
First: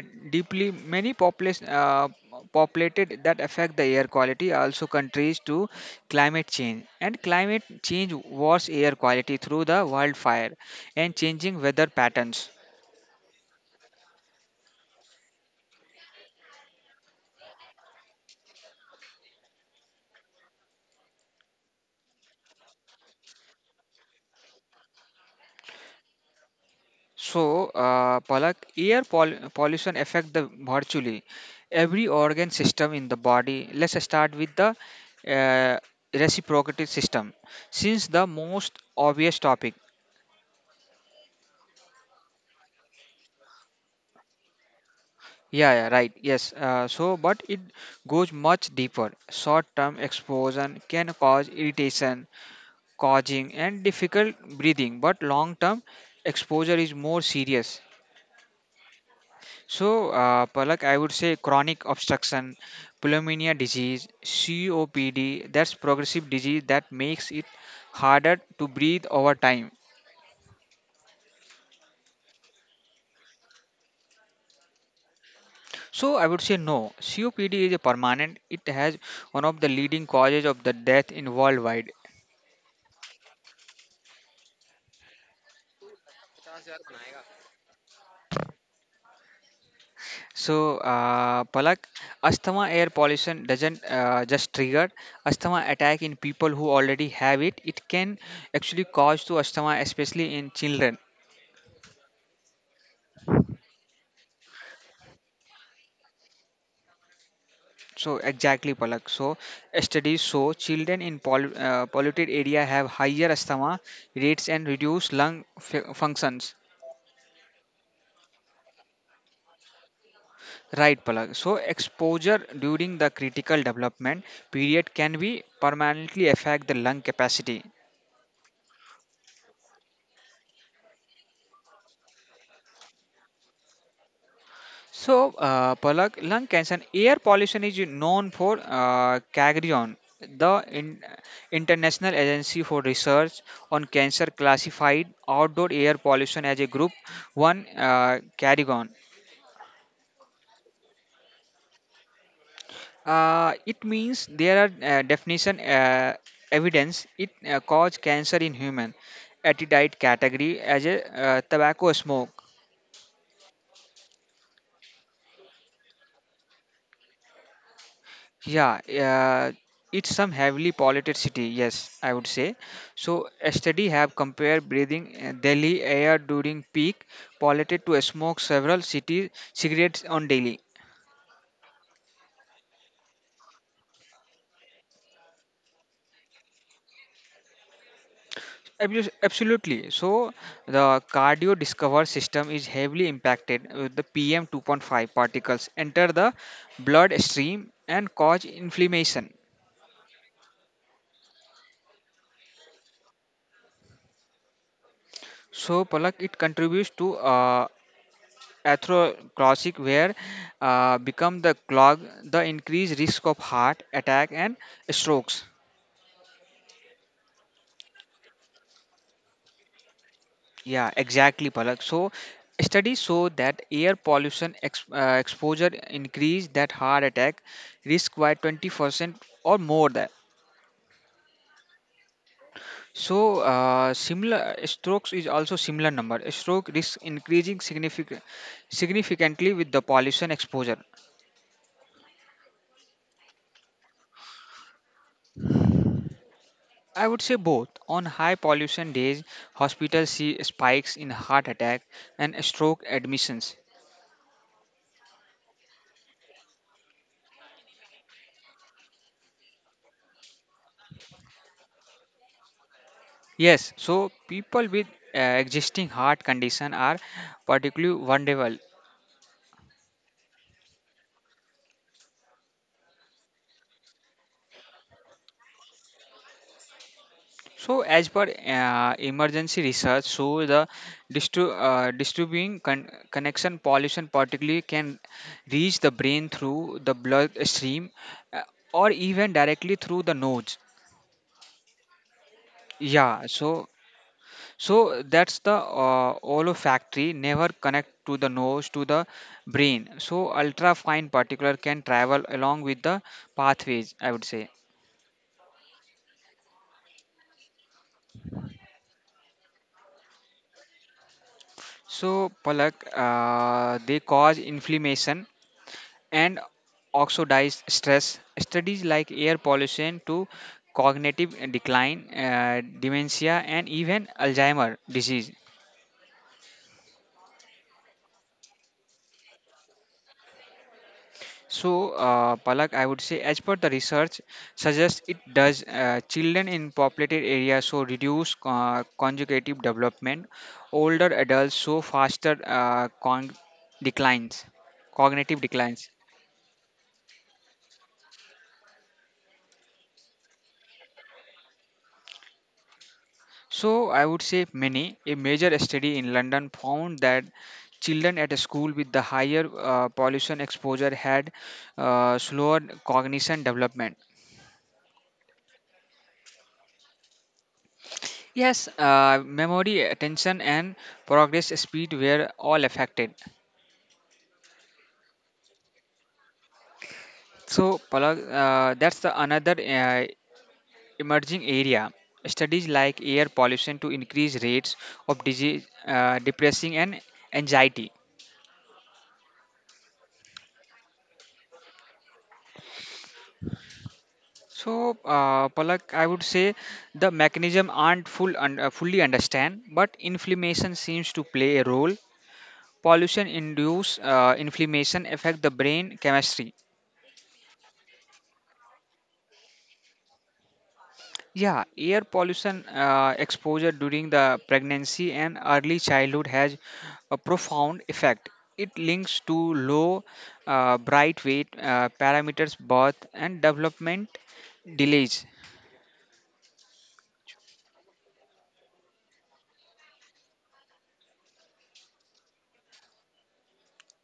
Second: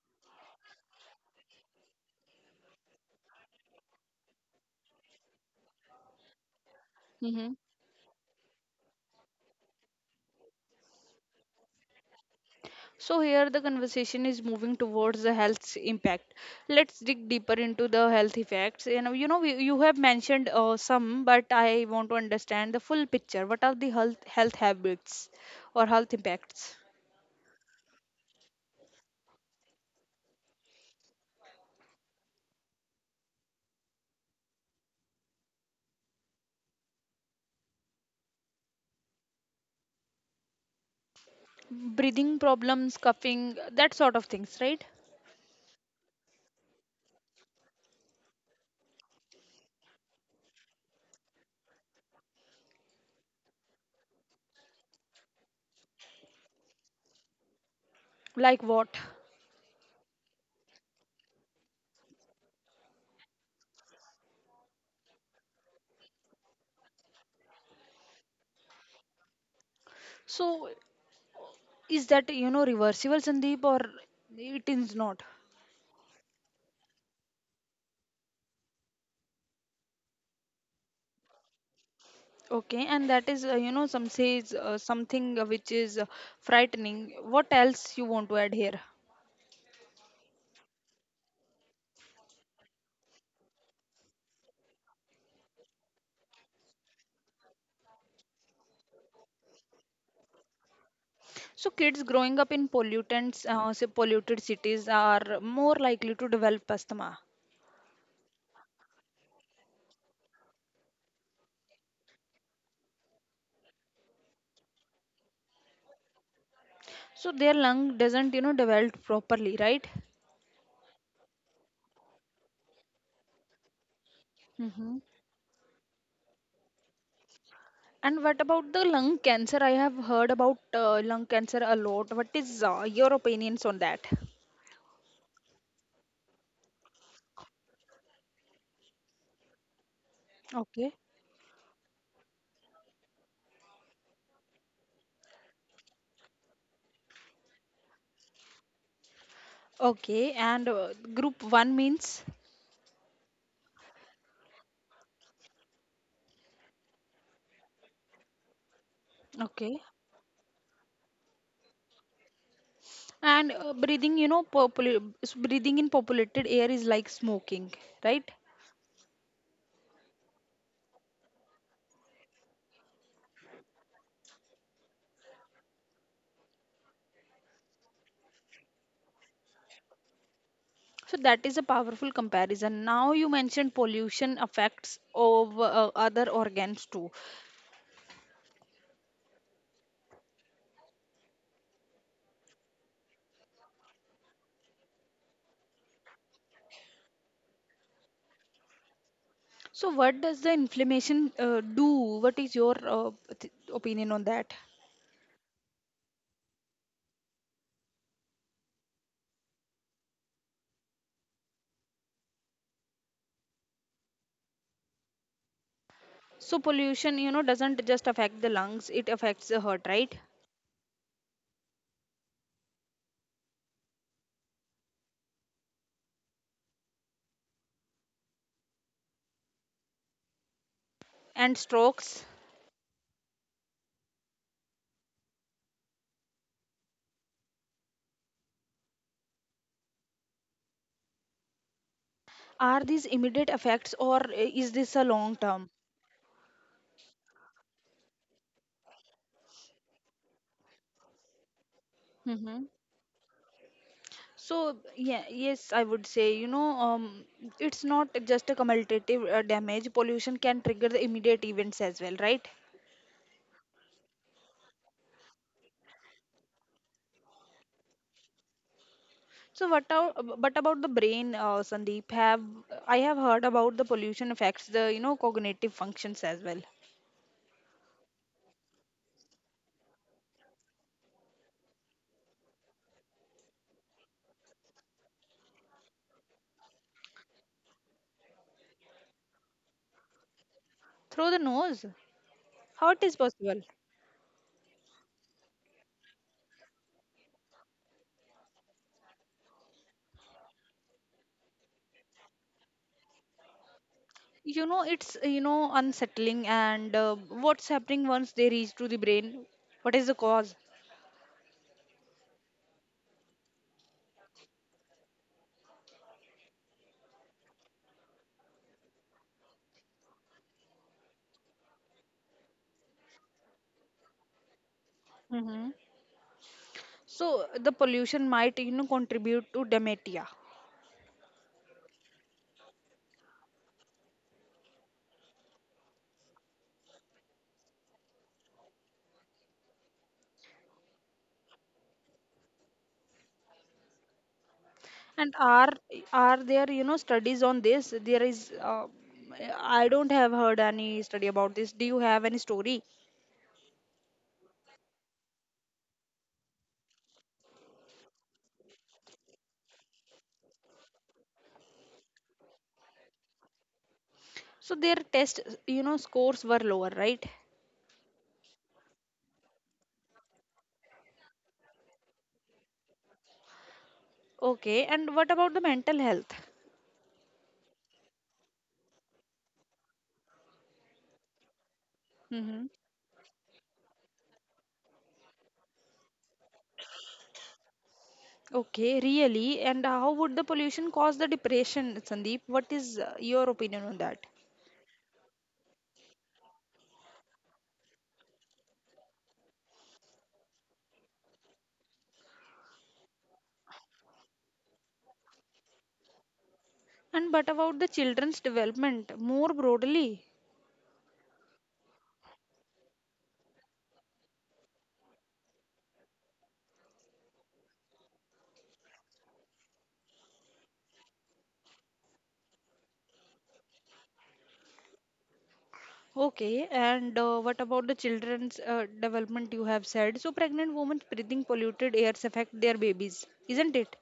deeply many population populated that affect the air quality also countries to climate change and
Hmm.
climate change worse air quality through the wildfire and changing weather patterns.
So here the conversation is moving towards the health impact. Let's dig deeper into the health effects. You have mentioned some, but I want to understand the full picture. What are the health health habits or health impacts?
So, Palak, pollution affect the virtually every organ system in the body. Let's start with the uh, reciprocity system, since the most obvious topic.
Breathing problems, coughing, that sort of things, right?
Yeah, yeah, right. Yes. So, but it goes much deeper. Short-term exposure can cause irritation, causing and difficult breathing. But long-term exposure is more serious.
Like what?
So, Palak, I would say chronic obstruction, pulmonary disease, COPD. That's progressive disease that makes it harder to breathe over time.
So is that, reversible, Sandeep, or it is not?
So, I would say no. COPD is a permanent. It has one of the leading causes of the death in worldwide.
Okay, and that is, some says something which is frightening. What else you want to add here?
So, Palak, asthma air pollution doesn't just trigger asthma attack in people who already have it. It can actually cause to asthma, especially in children.
So kids growing up in pollutants, say polluted cities are more likely to develop asthma.
So, exactly, Palak. So, studies show children in polluted area have higher asthma rates and reduced functions.
So their lung doesn't, develop properly, right?
Right, Palak. So, exposure during the critical development period
Hmm.
can be permanently affect the lung capacity.
And what about the lung cancer? I have heard about lung cancer a lot. What is your opinions on that?
So, Palak, lung cancer, air pollution is known for CAGRION, the
Okay.
in, International Agency for Research on Cancer classified outdoor air pollution as a group 1 CAGRION.
Okay, and group 1 means.
It means there are definition evidence it cause cancer in human
Okay.
attitude category as a tobacco smoke.
And breathing, breathing in populated air is like smoking, right?
Yeah, uh, it's some heavily polluted city, yes, I would say. So a study have compared breathing Delhi air during peak polluted to smoke several city cigarettes on daily.
So that is a powerful comparison. Now you mentioned pollution affects of other organs too.
Absolutely. So the cardio discover system is heavily impacted with the PM 2.5 particles enter the blood stream and cause inflammation.
So what does the inflammation do? What is your opinion on that?
So Palak, it contributes to atherosclerotic where become the clog the increased risk of heart attack and strokes.
So pollution, doesn't just affect the lungs; it affects the heart, right?
Yeah, exactly, Palak. So studies show that air pollution exposure increase that heart attack risk by 20% or more that.
And strokes.
So similar strokes is also similar number stroke risk increasing significantly with the pollution exposure.
Are these immediate effects, or is this a long term?
I would say both. On high pollution days, hospitals see spikes in heart attack and
Mm-hmm.
stroke admissions.
So yeah, yes, I would say it's not just a cumulative damage. Pollution can trigger the immediate events as well, right?
Yes, so people with existing heart condition are particularly vulnerable.
So but about the brain, Sandeep? Have I have heard about the pollution affects the you know cognitive functions as well
So, as per emergency research, so the disturbing connection pollution particularly can reach the brain through the blood stream uh, or even directly through the nose.
through the nose? How it is
Yeah,
possible?
so so that's the olfactory never connect to the nose to the brain. So ultrafine particular can travel along with the pathways, I would say.
You know it's you know unsettling and what's happening once they reach to the brain? What is the cause?
So Palak, they cause inflammation and oxidized stress. Studies like air pollution to cognitive decline, dementia, and even Alzheimer disease.
Hmm. So the pollution might you know contribute to dementia.
So, Palak, I would say, as per the research suggests, it does children in populated areas so reduce conjugative development, older adults show faster declines,
And
cognitive
are
declines.
are there you know studies on this? There is. I don't have heard any study about this. Do you have any story?
So, I would say many. A major study in London found that children at a school with the higher pollution exposure had slower cognition development.
So their test you know scores were lower, right?
Yes, memory, attention, and progress speed were all affected.
Okay. And what about the mental health?
So, Palak, that's the another emerging area.
Mm-hmm.
Studies like air pollution to increase rates of disease, depressing, and anxiety.
Okay, really? And how would the pollution cause the depression, Sandeep? What is your opinion on that?
So, Palak, I would say the mechanism aren't fully understand, but inflammation seems to play a role. Pollution induce inflammation affect the brain chemistry.
And but about the children's development more broadly?
Yeah, air pollution exposure during the pregnancy and early childhood has a profound effect. It links to low bright weight parameters, birth and development delays.
Okay, and what about the children's development you have said? So, pregnant women breathing polluted airs affect their babies, isn't it?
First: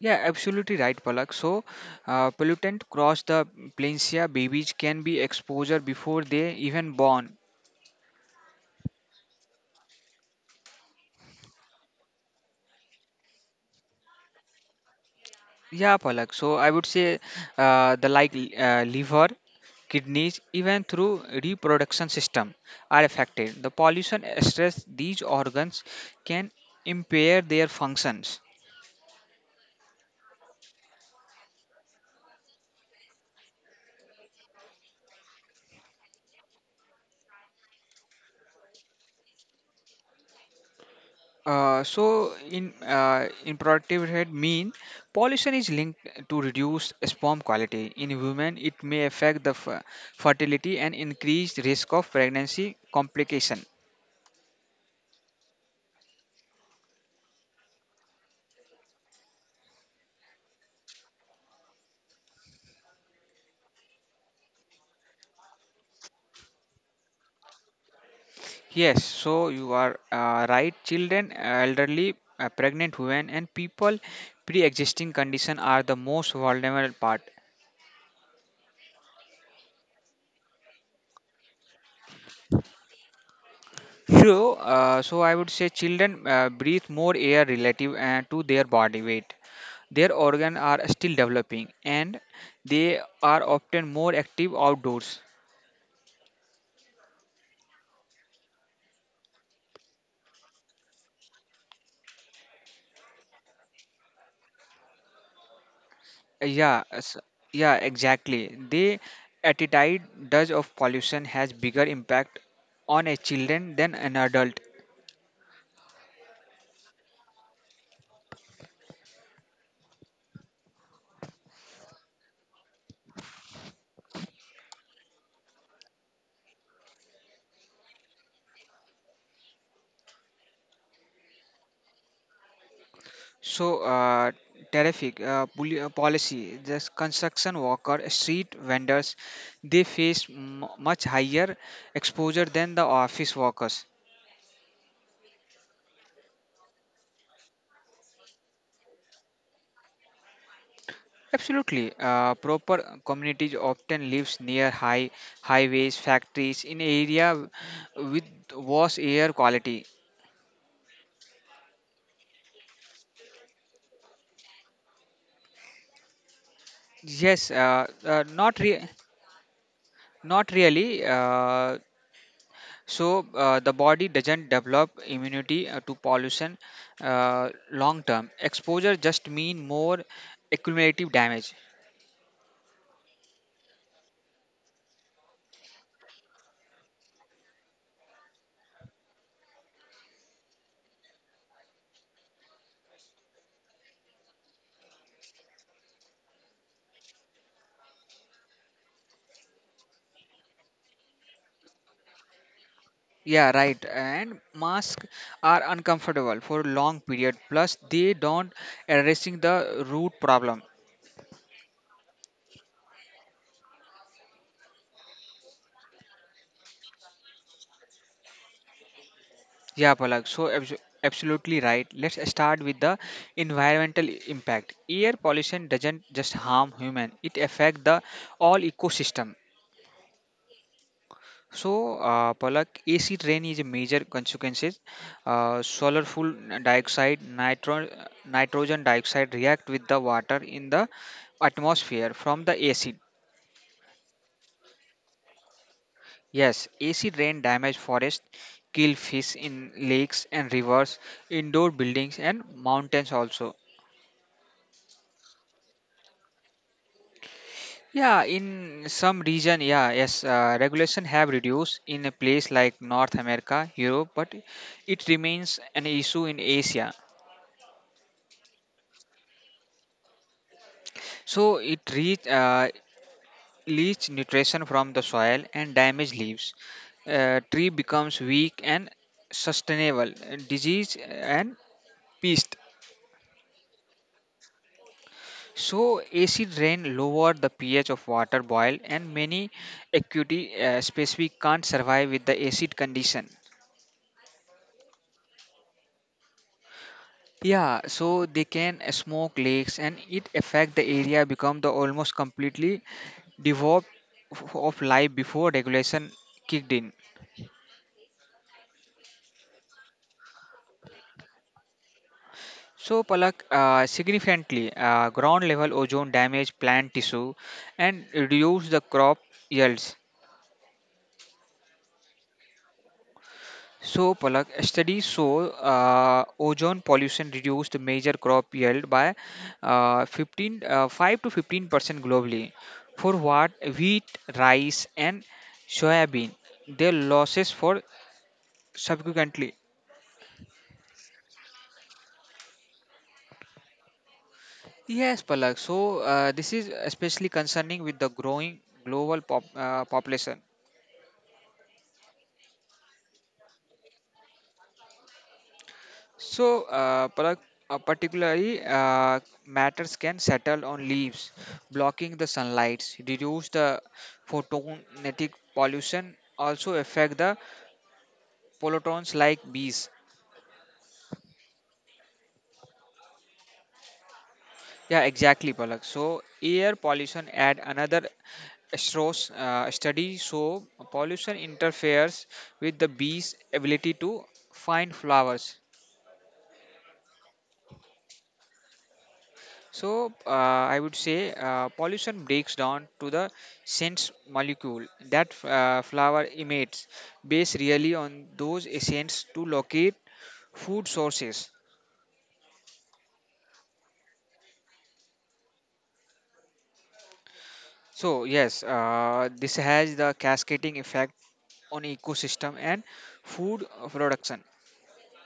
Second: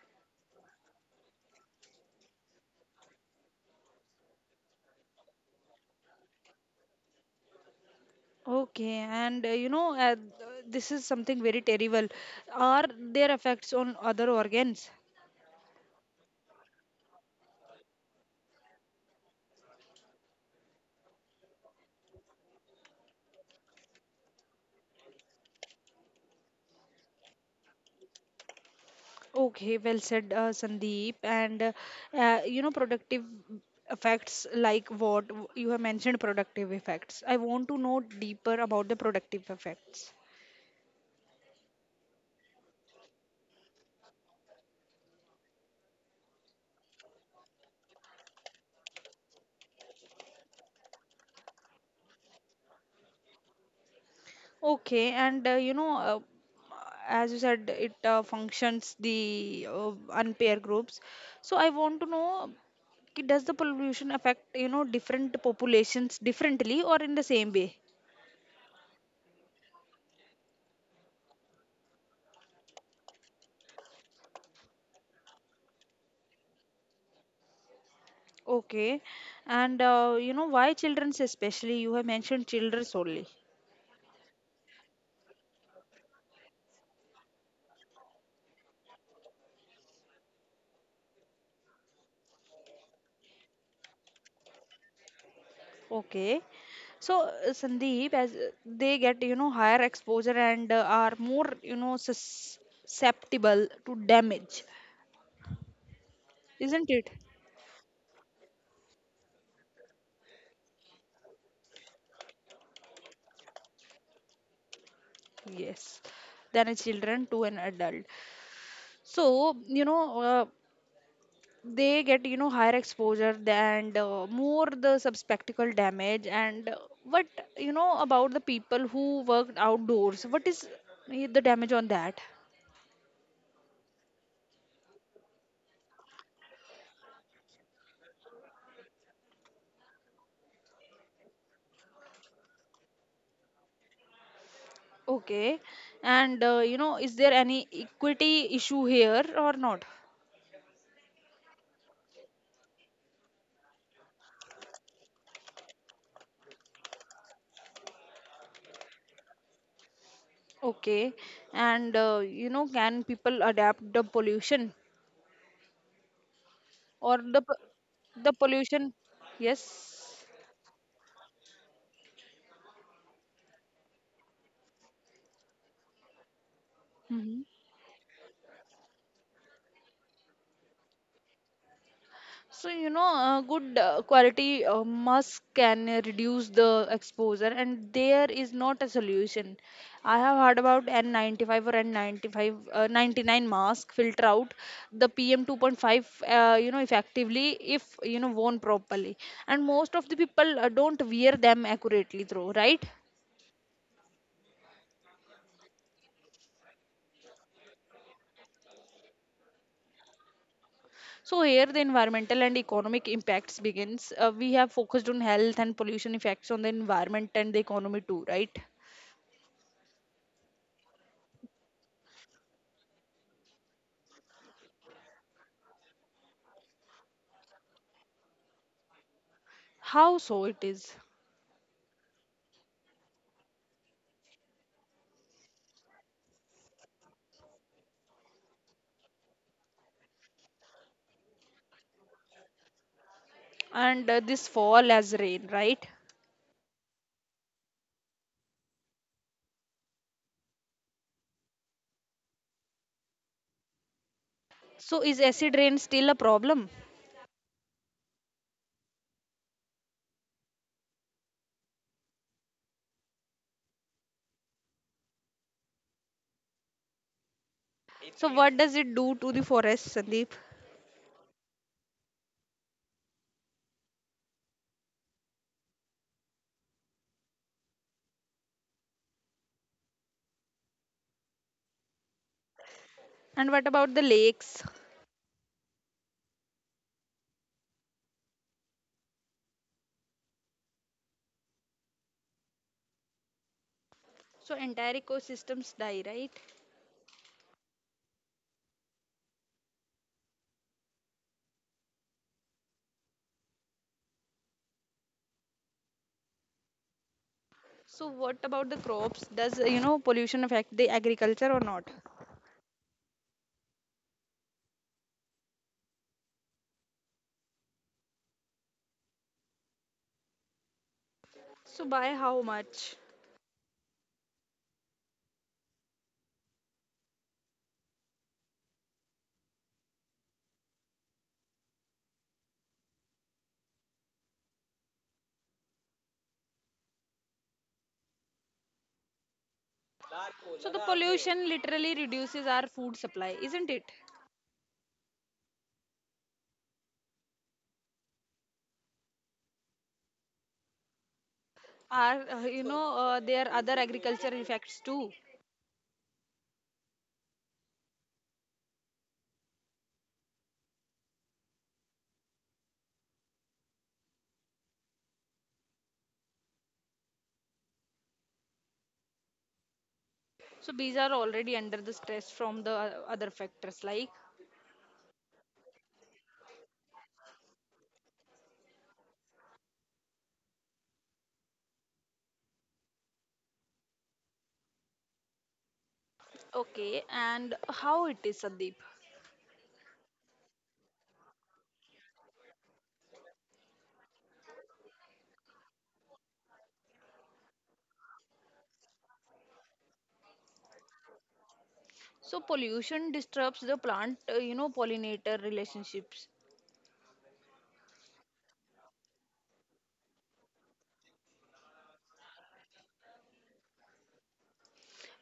Yeah, absolutely right, Palak. So, pollutant cross the plains. Yeah, babies can be exposure before they even born.
Okay, and this is something very terrible. Are there effects on other organs?
Yeah, Palak. So I would say the like liver, kidneys, even through reproduction system are affected. The pollution stress these organs can impair their functions.
Okay, well said, Sandeep. And productive effects like what you have mentioned, productive effects. I want to know deeper about the productive effects.
In productive rate mean pollution is linked to reduced sperm quality in women. It may affect the fertility and increased risk of pregnancy complication.
Okay, and as you said, it functions the unpaired groups. So I want to know, does the pollution affect you know different populations differently or in the same way?
Yes, so you are right. Children, elderly, pregnant women, and people pre-existing condition are the most vulnerable part.
Okay, and you know why childrens especially? You have mentioned children solely.
So, I would say children breathe more air relative to their body weight. Their organs are still developing, and they are often more active outdoors.
Okay, so Sandeep, as they get you know higher exposure and are more you know susceptible to damage,
Yeah,
isn't it?
s- yeah, exactly. The attitude does of pollution has bigger impact on a children than an adult.
Yes, than a children to an adult. So you know they get you know higher exposure and more the subspectacle damage and what you know about the people who worked outdoors, what is the damage on that?
So, terrific policy. The construction worker, street vendors, they face much higher exposure than the office workers.
Okay, and you know is there any equity issue here or not?
Absolutely, proper communities often lives near high highways, factories, in area with worse air quality.
Okay, and you know can people adapt the pollution or the
Yes,
p- the pollution? Yes.
not really. The body doesn't develop immunity to pollution.
Mm-hmm.
Long term exposure just mean more accumulative damage.
So, good quality mask can reduce the exposure, and there is not a solution. I have heard about N95 or N95, 99 mask filter out the PM 2.5, you know, effectively if, you know, worn properly. And most of the people don't wear them accurately, though, right?
Yeah, right, and masks are uncomfortable for long period, plus they don't addressing the root problem.
So here the environmental and economic impacts begins. We have focused on health and pollution effects on the environment and the economy too, right?
Yeah, palak, absolutely right. Let's start with the environmental impact. Air pollution doesn't just harm human, it affects the all ecosystem.
How so it is?
So, Palak, AC rain is a major consequences. Uh, sulfurful dioxide, nitro, Nitrogen dioxide react with the water in the atmosphere from the acid.
And this fall as rain, right?
Yes, acid rain damage forest, kill fish in lakes and rivers, indoor buildings and mountains also.
So is acid rain still a problem?
Yeah, in some region, yeah, yes, regulation have reduced in a place like North America, Europe, but it remains an issue in Asia.
So what does it do to the forest, Sandeep?
So it reach leach nutrition from the soil and damage leaves. Tree becomes weak and sustainable disease and pest.
And what about the lakes?
So acid rain lower the pH of water boil and many acute species can't survive with the acid condition.
So entire ecosystems die, right?
Yeah, so they can smoke lakes and it affect the area become the almost completely devoid of life before regulation kicked in.
So what about the crops? Does you know pollution affect the agriculture or not?
So, Palak, significantly, ground level ozone damage plant tissue and reduce the crop yields.
So by how much?
So, Palak, studies show ozone pollution reduced major crop yield by 5 to 15% globally. For what? Wheat, rice, and soybean. Their losses for subsequently.
So the pollution literally reduces our food supply, isn't it?
Yes, Palak. So, this is especially concerning with the growing global population.
Are there are other agricultural effects too.
So, particularly, matters can settle on leaves, blocking the sunlight, reduce the photonetic pollution, also affect the pollutants like bees.
So these are already under the stress from the other factors like.
Yeah, exactly, Palak. So, air pollution add another Stroh's study show pollution interferes with the bees' ability to find flowers.
Okay, and how it is, Sandeep?
So, I would say pollution breaks down to the sense molecule that flower emits, based really on those essence to locate food sources.
So pollution disturbs the plant, pollinator relationships.
So yes, this has the cascading effect on ecosystem and food production.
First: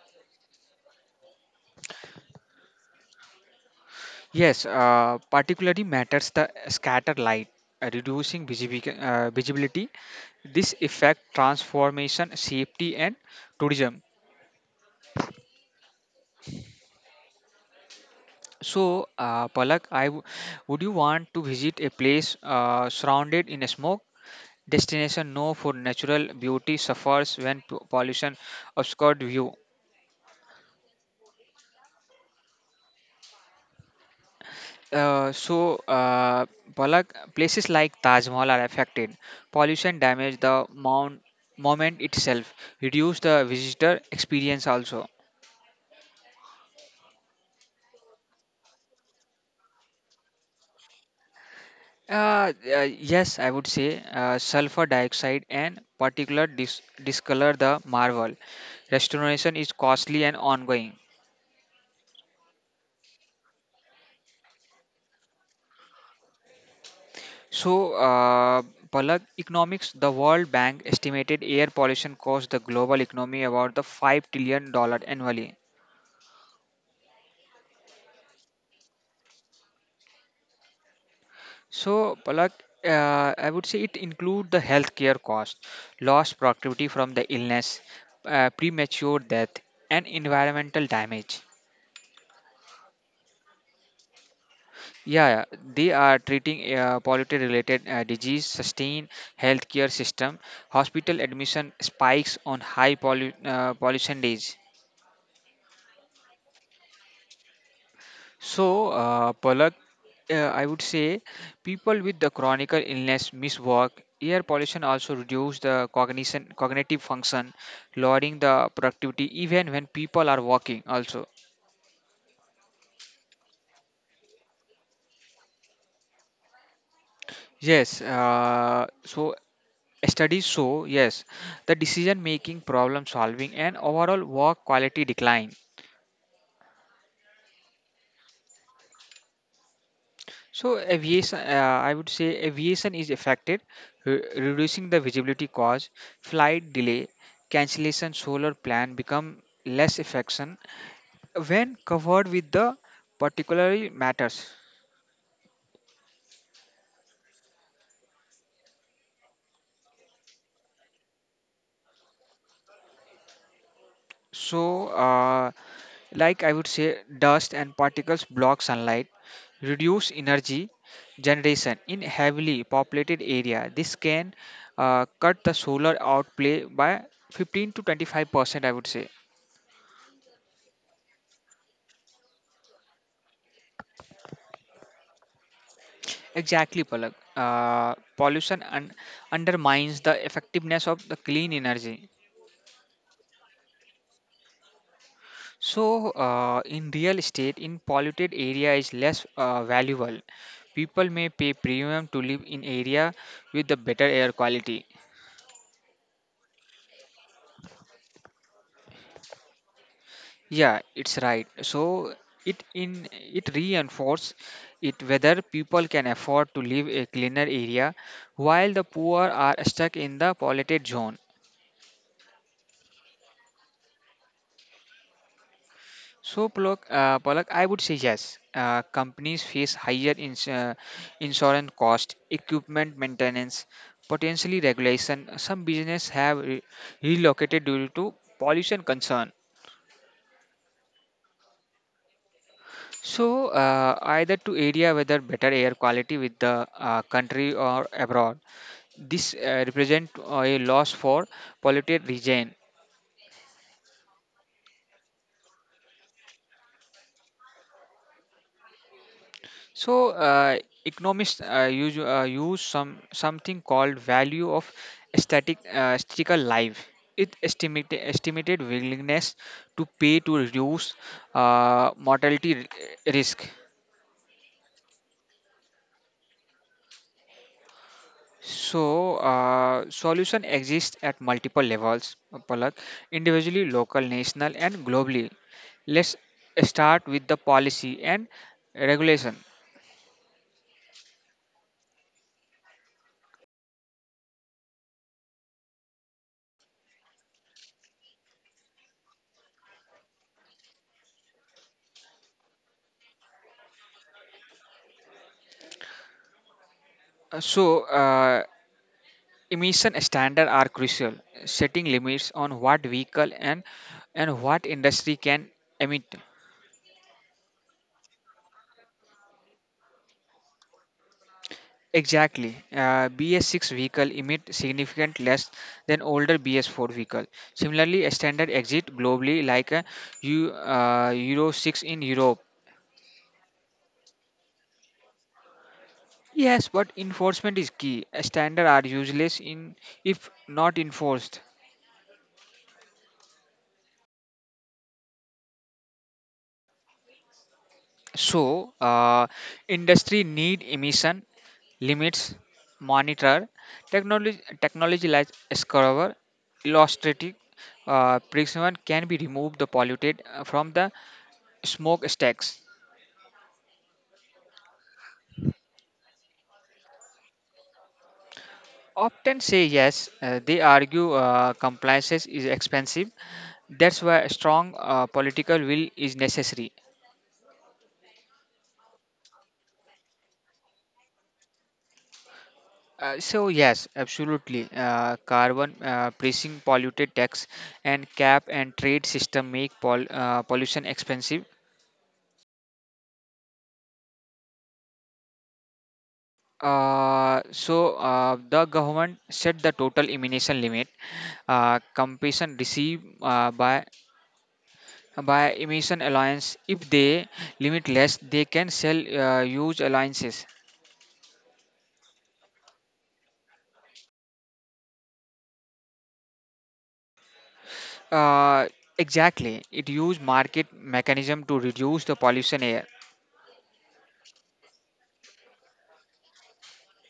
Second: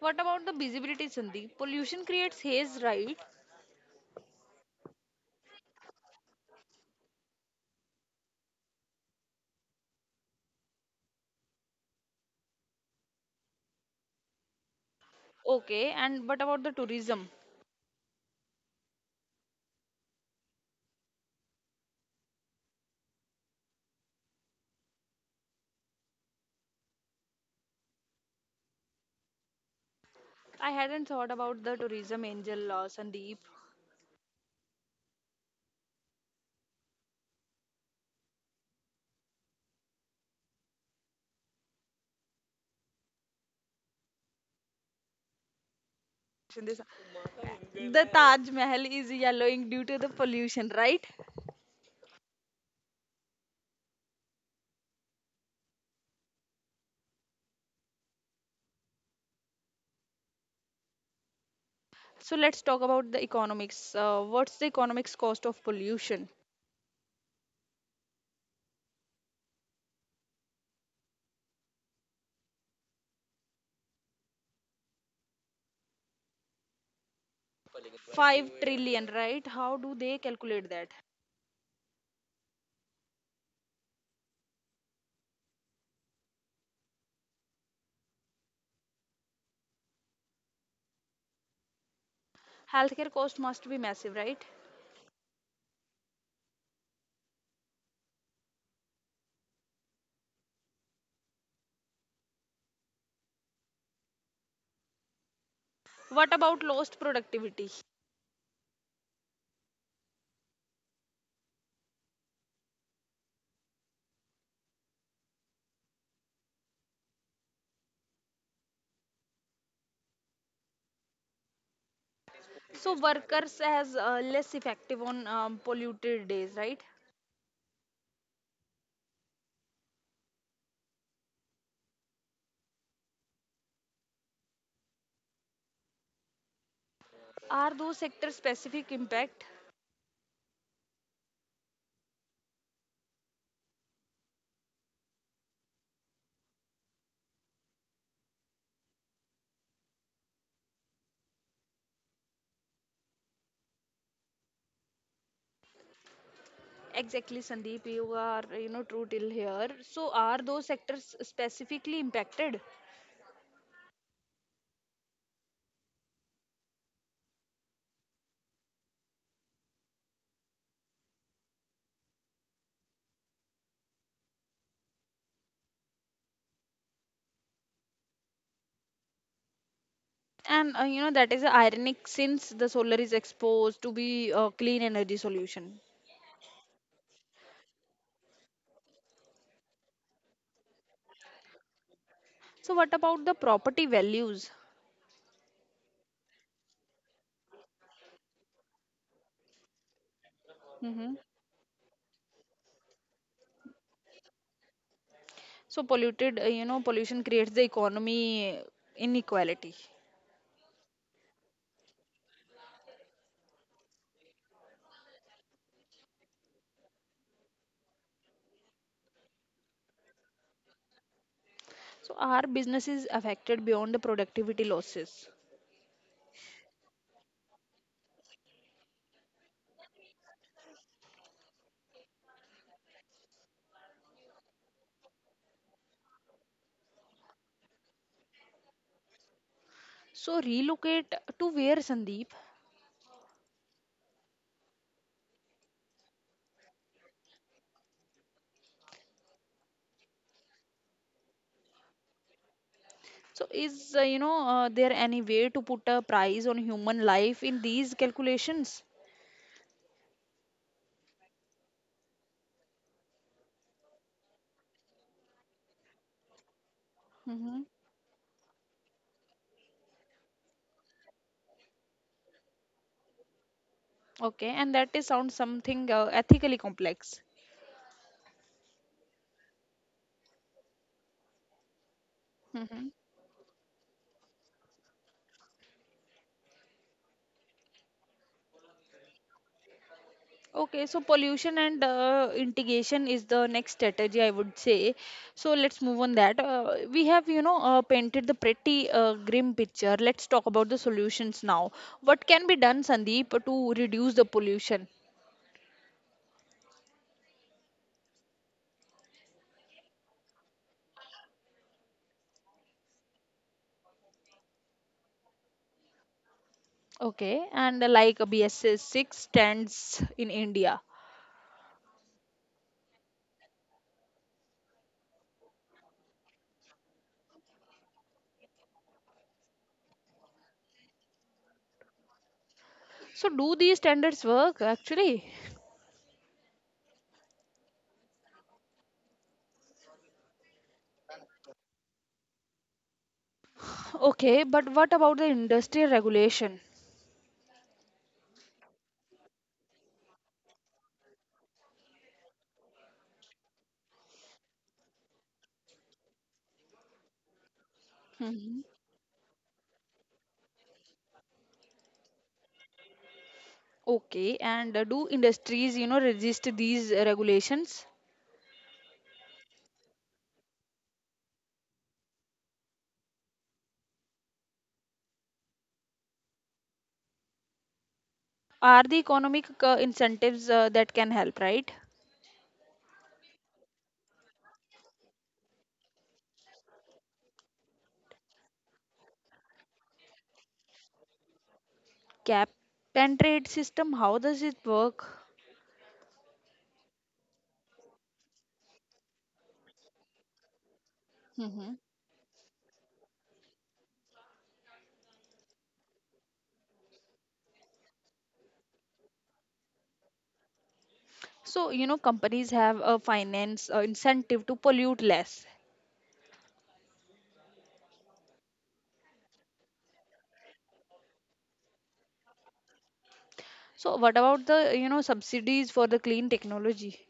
What about the visibility, Sandeep? Pollution creates haze, right?
Yes, particularly matters the scatter light, reducing visibility. This effect transformation, safety and tourism.
Okay, and what about the tourism?
So, Palak, would you want to visit a place surrounded in smoke? Destination known for natural beauty suffers when pollution obscured view.
I hadn't thought about the tourism angel, Sandeep.
Uh, so, uh, Palak, places like Taj Mahal are affected. Pollution damage the monument itself, reduce the visitor experience also.
Sandeep, the Taj Mahal is yellowing due to the pollution, right?
Uh, uh, yes, I would say sulfur dioxide and particular discolor the marble. Restoration is costly and ongoing.
So let's talk about the economics. What's the economics cost of pollution?
So, Palak Economics, the World Bank estimated air pollution cost the global economy about the $5 trillion annually.
5 trillion, right? How do they calculate that?
So, Palak, I would say it include the healthcare cost, lost productivity from the illness, premature death, and environmental damage.
Healthcare cost must be massive, right?
Yeah, they are treating poverty-related disease, sustain healthcare system, hospital admission spikes on high pollution days.
What about lost productivity?
So, Palak, I would say people with the chronic illness miss work. Air pollution also reduce the cognition, cognitive function, lowering the productivity even when people are working. Also,
So workers as less effective on polluted days, right?
yes. So studies show, yes, the decision making, problem solving, and overall work quality decline.
Are those sector specific impact?
So, aviation, I would say aviation is affected, reducing the visibility cause, flight delay, cancellation, solar plan become less effective when covered with the particular matters.
Exactly, Sandeep, you are you know true till here. So are those sectors specifically impacted?
So, like I would say, dust and particles block sunlight, reduce energy generation in heavily populated area. This can cut the solar outplay by 15 to 25%. I would say
And you know that is ironic since the solar is exposed to be a clean energy solution.
exactly, Palak. Pollution undermines the effectiveness of the clean energy.
So what about the property values?
So, in real estate, in polluted area is less valuable. People
Hmm.
may pay premium to live in area with the better air quality.
So polluted, pollution creates the economy inequality.
Yeah, it's right. So it reinforce it whether people can afford to live a cleaner area while the poor are stuck in the polluted zone.
So our business is affected beyond the productivity losses.
So, Polak, I would say yes. Companies face higher insurance cost, equipment maintenance, potentially regulation. Some business have relocated due to pollution concern.
So relocate to where, Sandeep?
So, either to area whether better air quality with the country or abroad. This represent a loss for polluted region.
So is there any way to put a price on human life in these calculations?
So economists use some something called value of static statical life. It
Hmm.
estimated estimated willingness to pay to reduce mortality risk.
Okay, and that is sound something ethically complex.
So solution exists at multiple levels, Palak,
Mhm.
individually, local, national, and globally. Let's start with the policy and regulation.
Okay, so pollution and integration is the next strategy, I would say. So let's move on that. We have, painted the pretty grim picture. Let's talk about the solutions now. What can be done, Sandeep, to reduce the pollution?
Uh, So, uh, Emission standards are crucial, setting limits on what vehicle and what industry can emit.
Okay, and BSS 6 stands in India.
Exactly. BS6 vehicle emit significant less than older BS4 vehicle. Similarly, a standard exit globally like a Euro 6 in Europe.
So do these standards work actually?
Yes, but enforcement is key. A standard are useless in if not enforced.
Okay, but what about the industrial regulation?
So, industry need emission limits, monitor technology. Technology like Escobar, illustrative
Mhm.
precision can be removed the polluted from the smokestacks.
Okay, and do industries, you know, resist these regulations?
Often say yes. They argue compliance is expensive. That's why a strong political will is necessary.
Are the economic incentives that can help, right?
Yes, absolutely. Carbon pricing, polluted tax, and cap and trade system make pollution expensive.
Cap and trade system, how does it work?
The government set the total emission limit.
Hmm.
Compensation received by emission alliance. If they limit less, they can sell huge alliances.
So, you know, companies have a finance incentive to pollute less.
Uh, exactly, it use market mechanism to reduce the pollution. Uh,
So, what about the, you know, subsidies for the clean technology?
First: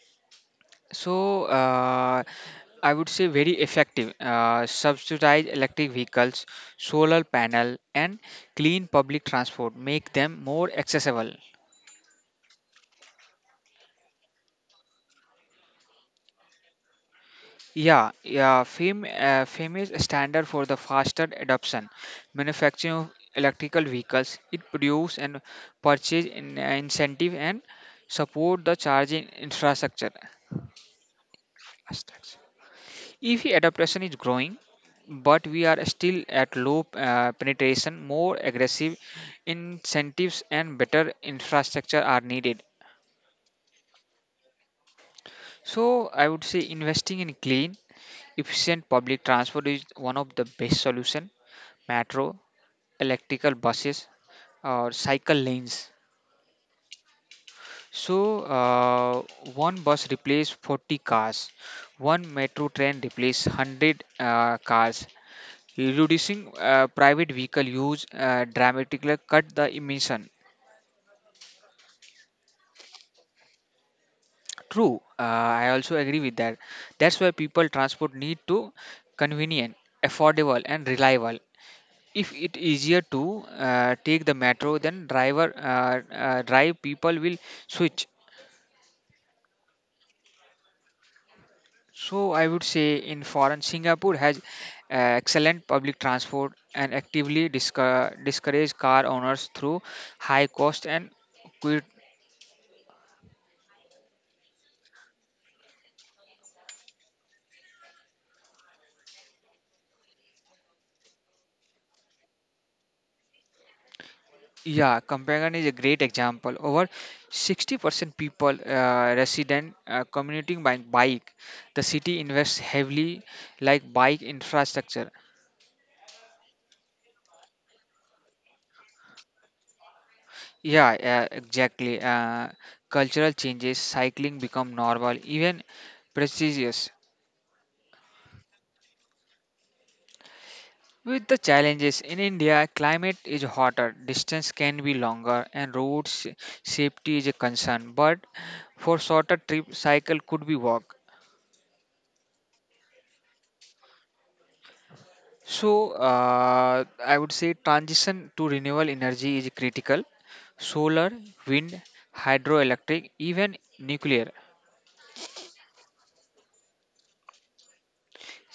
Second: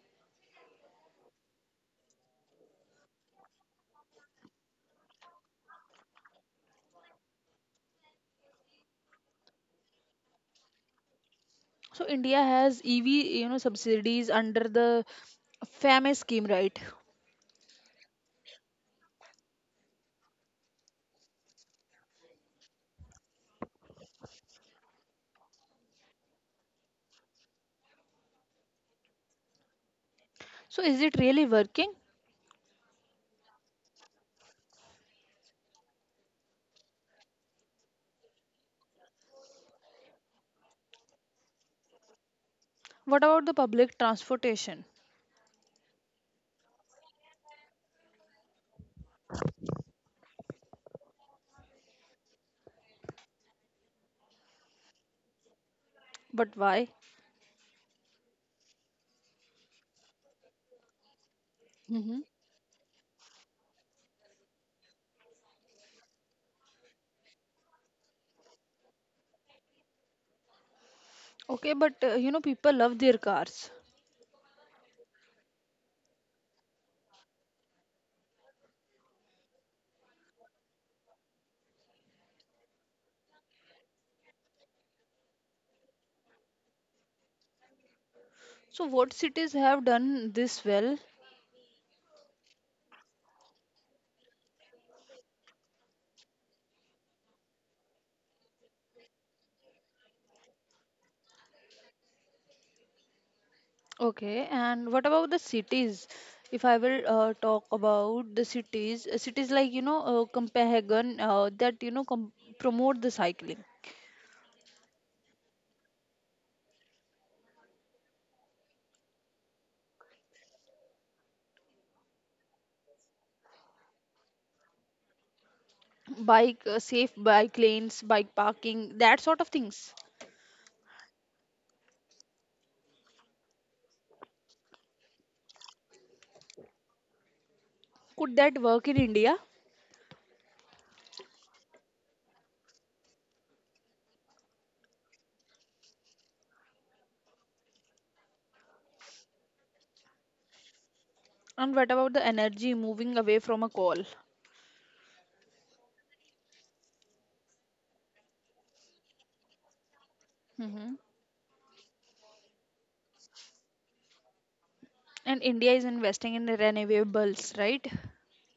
So I would say very effective. Subsidize electric vehicles, solar panel, and clean public transport. Make them more accessible.
So, India has EV, you know, subsidies under the FAME scheme, right?
Yeah. Fame is a standard for the faster adoption. Manufacturing of electrical vehicles. It produce and purchase in, incentive and support the charging infrastructure.
So, is it really working?
EV adoption is growing, but we are still at low penetration. More aggressive incentives and better infrastructure are needed.
What about the public transportation?
So I would say investing in clean, efficient public transport is one of the best solution. Metro, electrical buses, or cycle lanes.
But why?
So one bus replaces 40 cars,
Hmm.
one metro train replaces 100 cars, reducing private vehicle use dramatically cut the emission.
Okay, but you know, people love their cars.
True, I also agree with that. That's why people transport need to convenient, affordable, and reliable. If it easier to take the metro, then drive people will switch.
So, what cities have done this well?
So I would say in foreign Singapore has excellent public transport and actively discourage car owners through high cost and
Okay, and what about the cities? If I will talk about the cities, cities like you know Copenhagen that you know promote the cycling,
Yeah, Copenhagen is a great example. Over 60% people resident commuting by bike. The city invests heavily like bike infrastructure.
bike safe bike lanes, bike parking, that sort of things.
Yeah, exactly. Cultural changes, cycling become normal, even prestigious.
Could that work in India?
With the challenges in India, climate is hotter, distance can be longer, and roads safety is a concern. But for shorter trip, cycle could be walk.
And what about the energy moving away from a coal?
So, I would say transition to renewable energy is critical.
Hmm.
Solar, wind, hydroelectric, even nuclear.
And India is investing in the renewables, right?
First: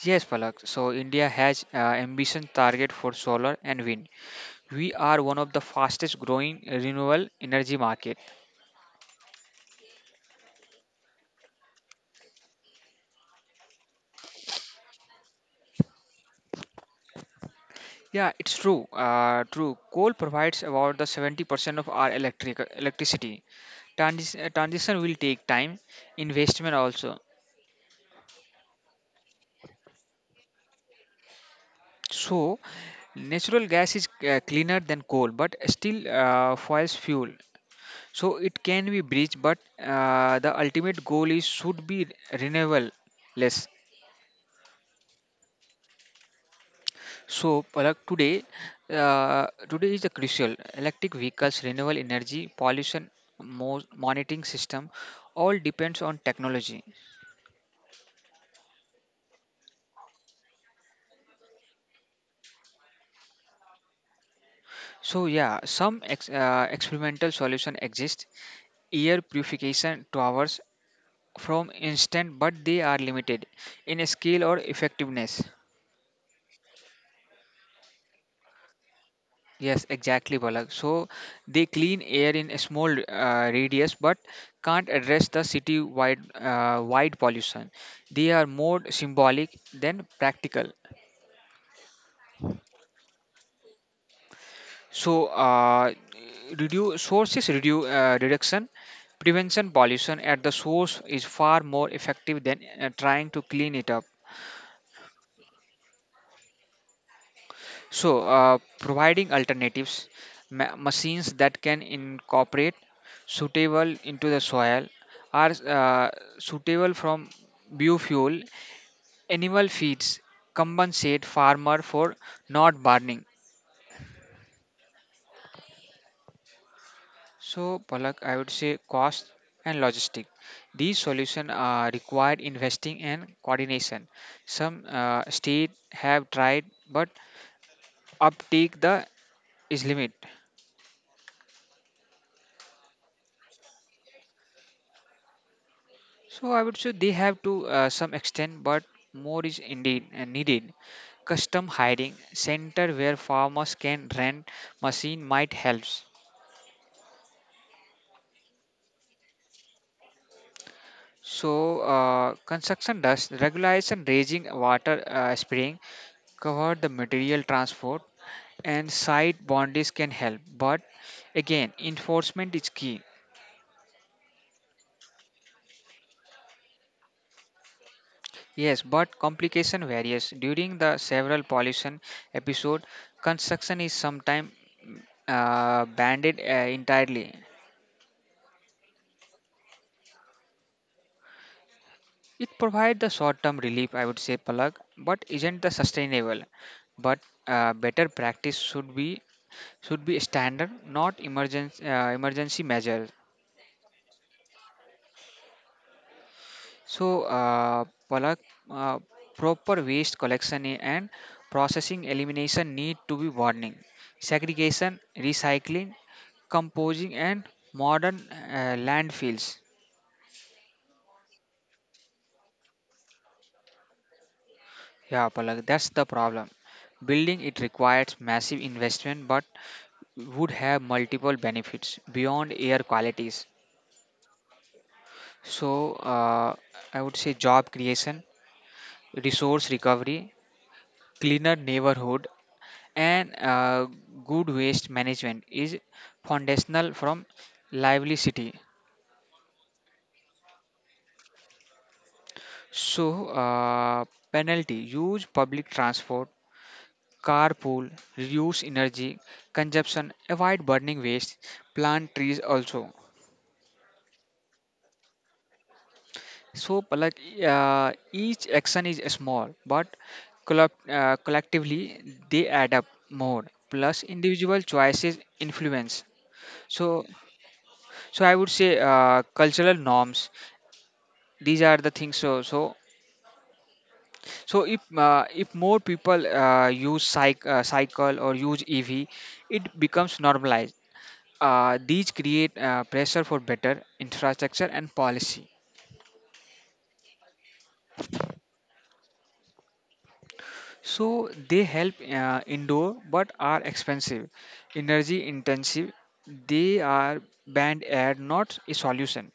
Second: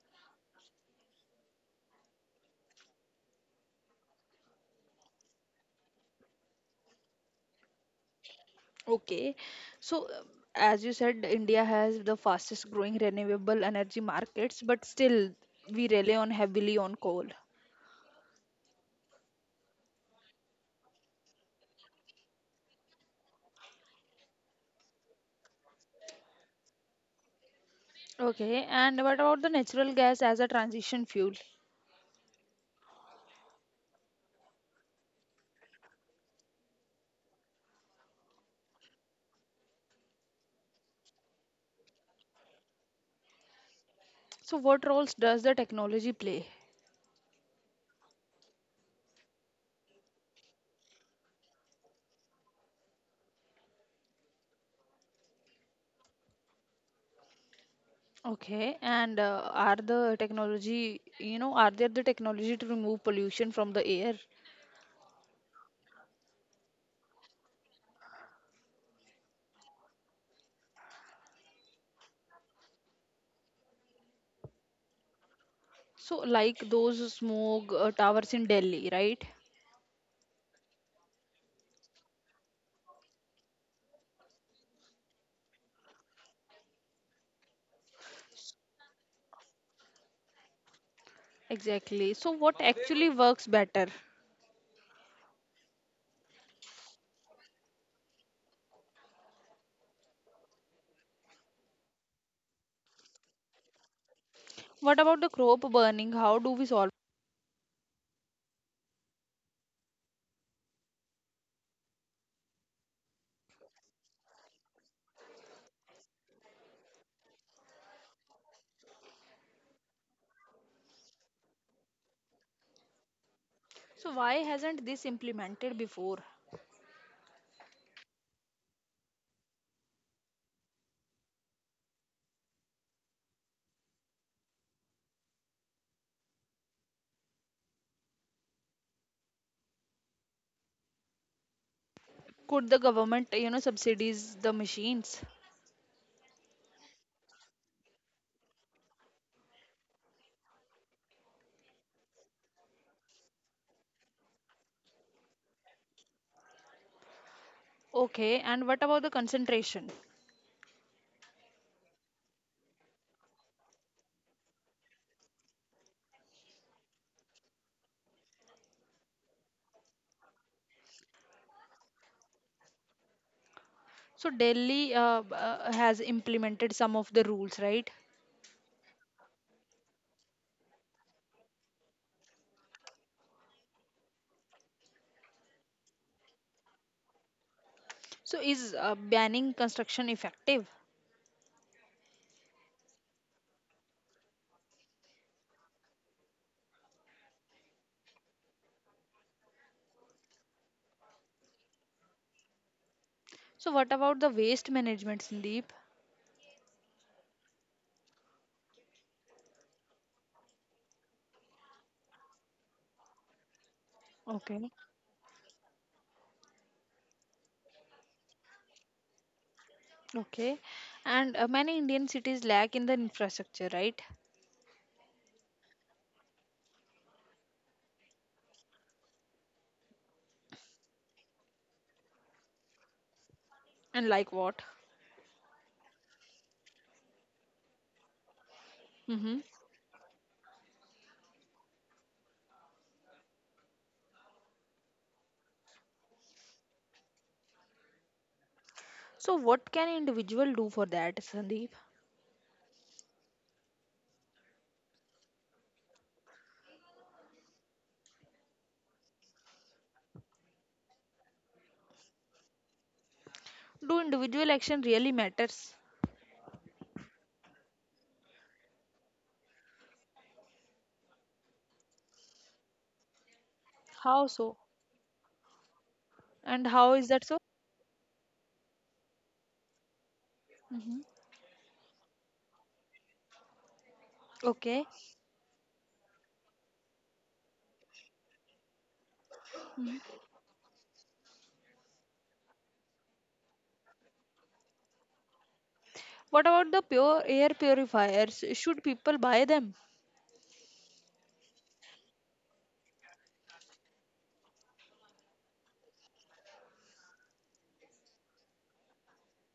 Yes, Palak. So, India has ambition target for solar and wind. We are one of the fastest growing renewable energy market.
Okay. So, as you said, India has the fastest growing renewable energy markets, but still we rely on heavily on coal.
Yeah, it's true. Coal provides about the 70% of our electricity. Transition will take time, investment also.
Okay, and what about the natural gas as a transition fuel?
So, natural gas is cleaner than coal, but still fuel. So it can be breached, but the ultimate goal is should be renewable less.
So, what roles does the technology play?
So, Palak, today is the crucial. Electric vehicles, renewable energy, pollution monitoring system, all depends on technology.
Okay, and are the technology, you know, are there the technology to remove pollution from the air?
So, yeah, some experimental solution exist. Air purification towers from instant but they are limited in scale or effectiveness.
So, like those smoke towers in Delhi, right?
Yes, exactly Balak. So they clean air in a small radius but can't address the city wide wide pollution. They are more symbolic than practical.
Exactly. So, what actually works better?
So uh, reduce sources reduce uh, reduction prevention pollution at the source is far more effective than trying to clean it up.
What about the crop burning? How do we solve?
So, providing alternatives, machines that can incorporate suitable into the soil are suitable from biofuel. Animal feeds compensate farmer for not burning.
So why hasn't this implemented before?
So, Palak, I would say cost and logistic. These solutions are required investing and coordination. Some states have tried, but uptake the is limit.
Could the government, you know, subsidies the machines?
So I would say they have to some extent, but more is indeed needed. Custom hiring center where farmers can rent machine might helps.
Okay, and what about the concentration?
So construction dust regulation, raising water spraying, cover the material transport, and site boundaries can help. But again, enforcement is key.
So Delhi has implemented some of the rules, right?
Yes, but complication varies. During the several pollution episode, construction is sometimes banned entirely.
So is banning construction effective?
It provides the short-term relief, I would say, Palak, but isn't the sustainable. But better practice should be standard, not emergency emergency measure.
So what about the waste management, Sandeep?
So, uh, Palak, uh, proper waste collection and processing elimination need to be warning.
Okay,
Segregation, recycling, composing, and modern landfills.
okay, and many Indian cities lack in the infrastructure, right?
Yeah, Palak, that's the problem. Building it requires massive investment but would have multiple benefits beyond air qualities.
And like what?
So, uh, I would say job creation,
Mm-hmm.
resource recovery, cleaner neighborhood, and good waste management is foundational from lively city.
So what can individual do for that, Sandeep?
So uh, penalty: use public transport, carpool, reduce energy consumption, avoid burning waste, plant trees also.
Do individual action really matters?
So like each action is small, but collectively they add up more. Plus
How so?
individual choices influence.
And how
So
is that so?
so I would say cultural norms.
Hmm.
These are the things so
Okay.
if more people use cycle or use ev, it becomes normalized. These create pressure for better infrastructure and policy.
What about the pure air purifiers? Should people buy them?
So they help indoor but are expensive, energy intensive. They are banned air, not a solution.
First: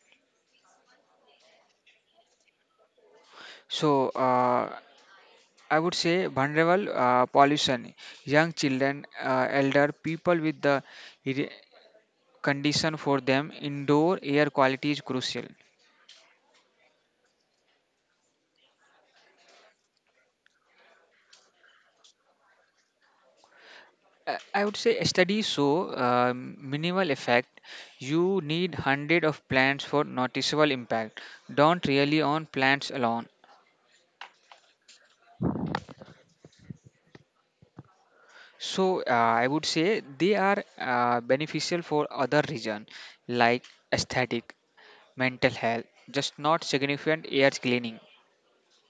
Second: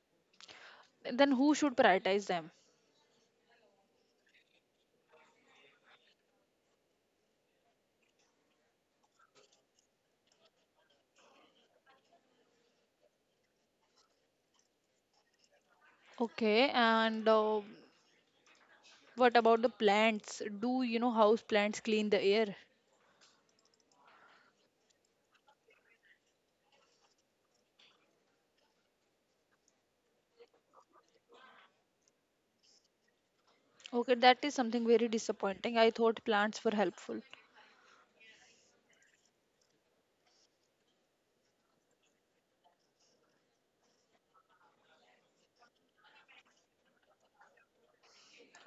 Then who should prioritize them?
so uh, I would say vulnerable pollution, young children, elder people with the condition. For them, indoor air quality is crucial.
Okay. And what about the plants? Do you know house plants clean the air?
I would say studies show minimal effect. You need hundred of plants for noticeable impact. Don't rely on plants alone.
Okay, that is something very disappointing. I thought plants were helpful.
I would say they are beneficial for other reason, like aesthetic, mental health, just not significant air cleaning.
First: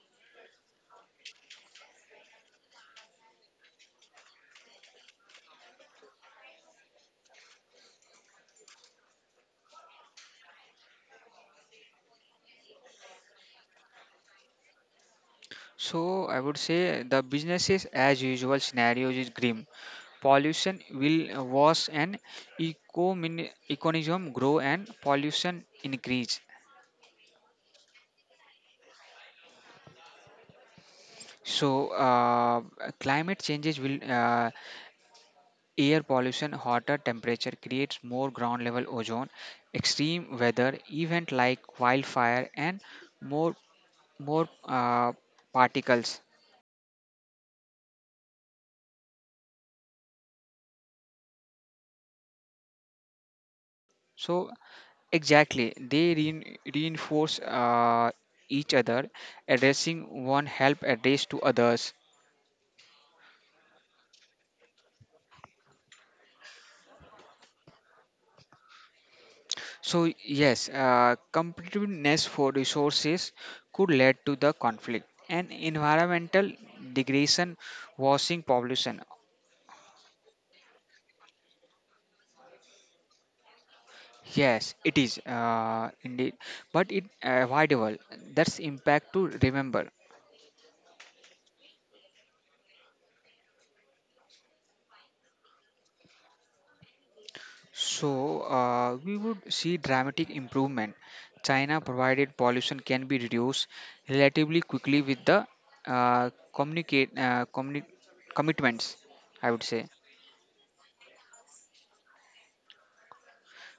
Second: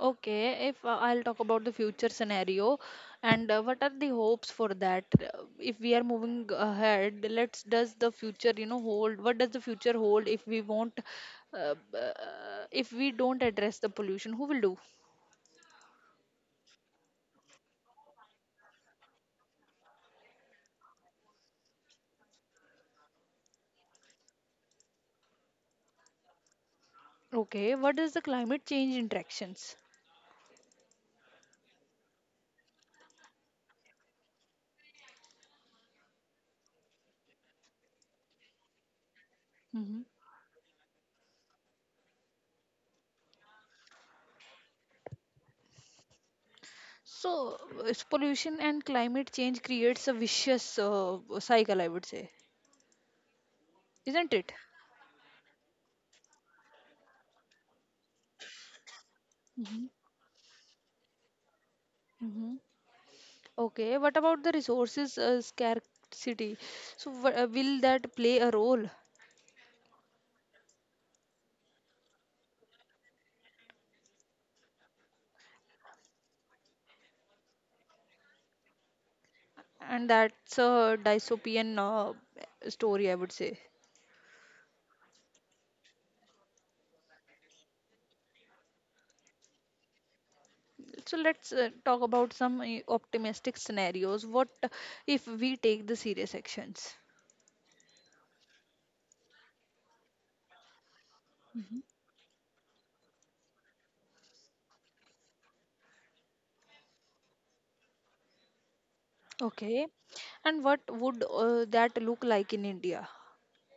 Okay, if I'll talk about the future scenario and what are the hopes for that? If we are moving ahead, let's does the future, you know, hold? What does the future hold if we won't, if we don't address the pollution? Who will do?
So I would say the businesses as usual scenarios is grim. Pollution will was an ecomin- economism grow and pollution increase.
Okay, what is the climate change interactions?
so uh, climate changes will air pollution. Hotter temperature creates more ground level ozone,
Hmm.
extreme weather event like wildfire and more more uh, particles.
So, pollution and climate change creates a vicious cycle, I would say, isn't
So
it?
exactly, they reinforce each other.
Mm-hmm.
Addressing one help address to others.
Mm-hmm. Okay, what about the resources scarcity? So, will that play a role?
So, yes, competitiveness for resources could lead to the conflict and environmental degradation, washing pollution.
And that's a dystopian story, I would say.
Yes, it is indeed, but it avoidable. That's impact to remember.
So, let's talk about some optimistic scenarios. What if we take the serious actions?
We would see dramatic improvement. China provided pollution can be reduced relatively quickly with the uh, communicate uh, communi- commitments. I would say.
Okay, and what would that look like in India?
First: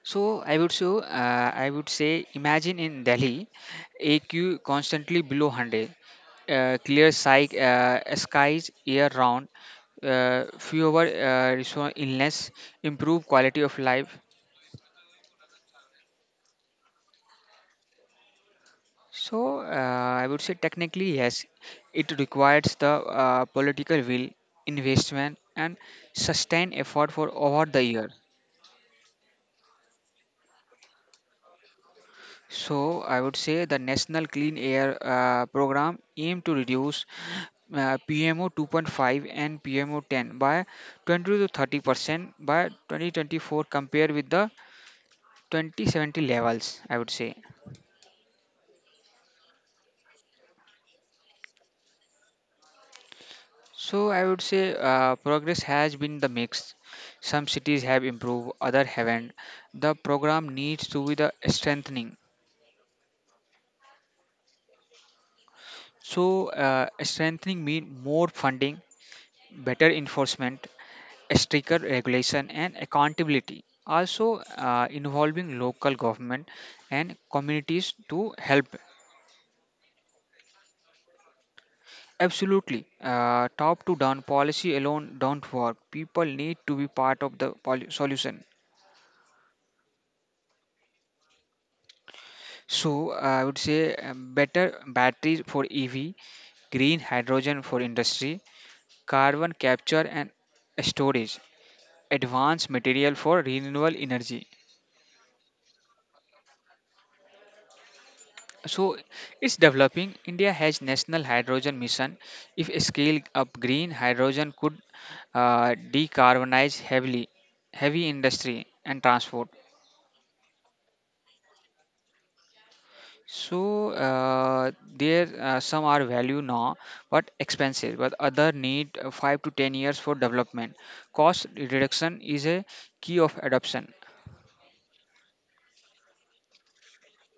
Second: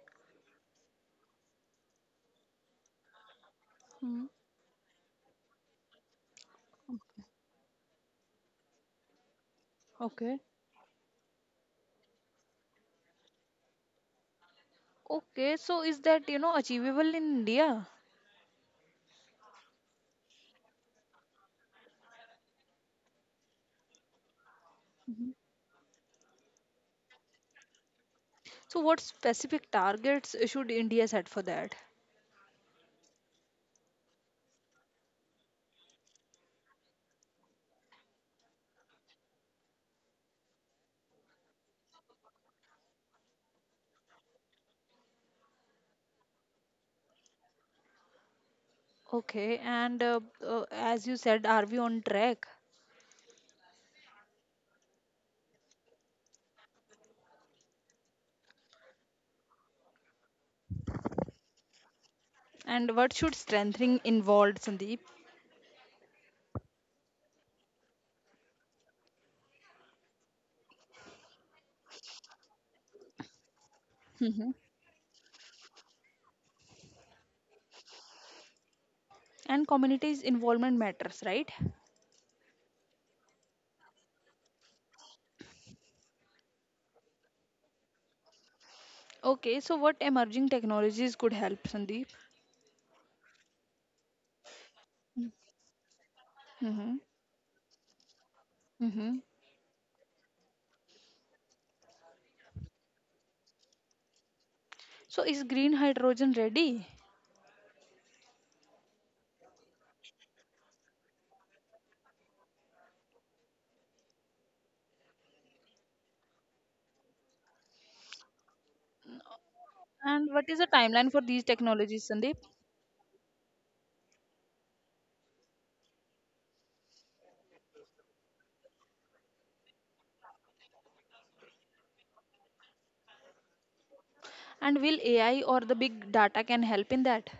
I would say imagine in Delhi,
Hmm.
AQ constantly below 100, clear sky, skies year round,
Okay.
fewer illness, improve quality of life.
Okay, so is that you know achievable in India?
So uh, I would say technically yes, it requires the political will, investment, and sustained effort for over the year.
So, what specific targets should India set for that?
So I would say the National Clean Air Program aim to reduce PMO 2.5 and PMO 10 by 20 to 30% by 2024 compared with the 2070 levels. I would say.
Okay, and as you said, are we on track?
So I would say progress has been the mix. Some cities have improved, other haven't. The program needs to be the strengthening.
And what should strengthening involved, Sandeep?
Strengthening mean more funding, better enforcement, stricter regulation and accountability, also
Hmm.
involving local government and communities to help.
And communities' involvement matters, right?
Absolutely, top to down policy alone don't work. People need to be part of the solution.
Okay, so what emerging technologies could help, Sandeep?
So I would say better batteries for ev,
Hmm.
green hydrogen for industry,
Hmm.
carbon capture and storage, advanced material for renewable energy.
So is green hydrogen ready?
So it's developing. India has national hydrogen mission. If scale up, green hydrogen could decarbonize heavily heavy industry and transport.
And what is the timeline for these technologies, Sandeep?
So uh, there some are value now, but expensive. But other need 5 to 10 years for development. Cost reduction is a key of adoption.
And will AI or the big data can help in that?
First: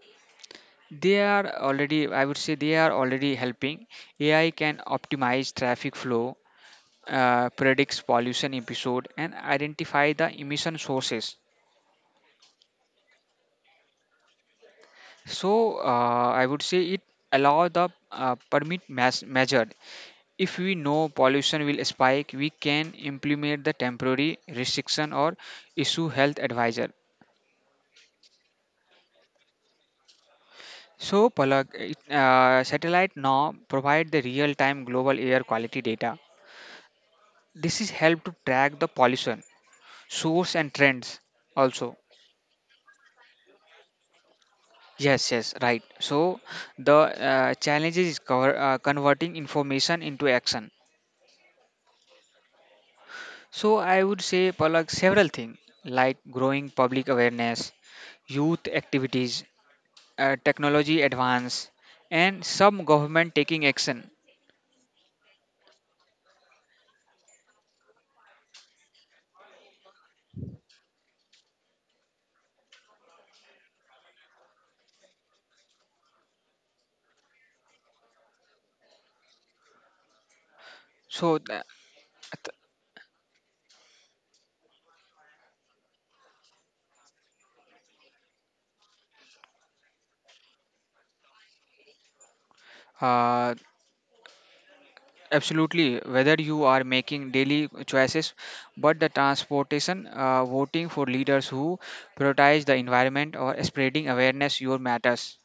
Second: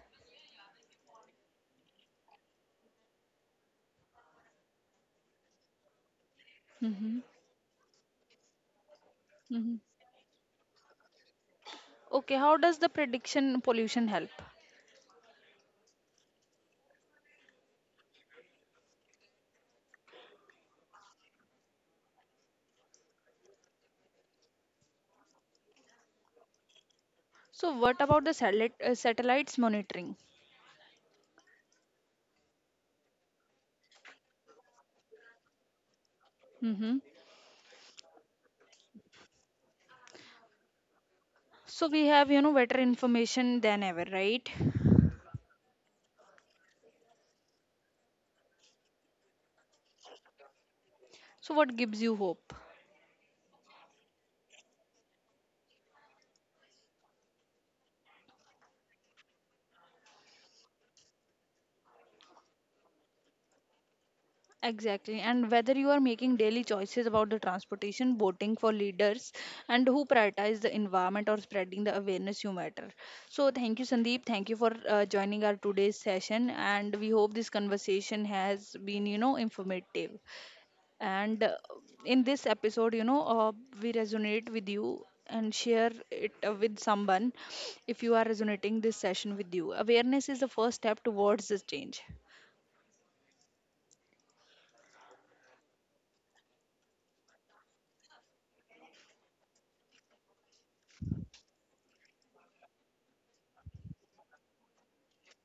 They are already, I would say, they are already helping. AI can optimize traffic flow,
Hmm.
predicts pollution episode and
Hmm.
identify the emission sources.
Okay, how does the prediction pollution help?
I would say it allow the measured. If we know pollution will spike, we can implement the temporary restriction or issue health advisor.
So what about the satellite, satellites monitoring?
So Palak, satellite now provide the real-time global air quality data.
Mm-hmm.
This is help to track the pollution source and trends
So
also.
we have, you know, better information than ever, right?
Yes, yes, right. So the challenge is converting information into action.
So what gives you hope?
So I would say Palak several things, like growing public awareness, youth activities, technology advance, and some government taking action.
Exactly. And whether you are making daily choices about the transportation, voting for leaders, and who prioritize the environment or spreading the awareness, you matter. So thank you, Sandeep. Thank you for joining our today's session. And we hope this conversation has been, you know, informative.
So
And
th-
in this
th-
episode, we resonate with you and share it with someone if you are resonating this session with you. Awareness is the first step towards this change.
uh, absolutely, whether you are making daily choices, but the transportation, voting for leaders who prioritize the environment or spreading awareness, your matters.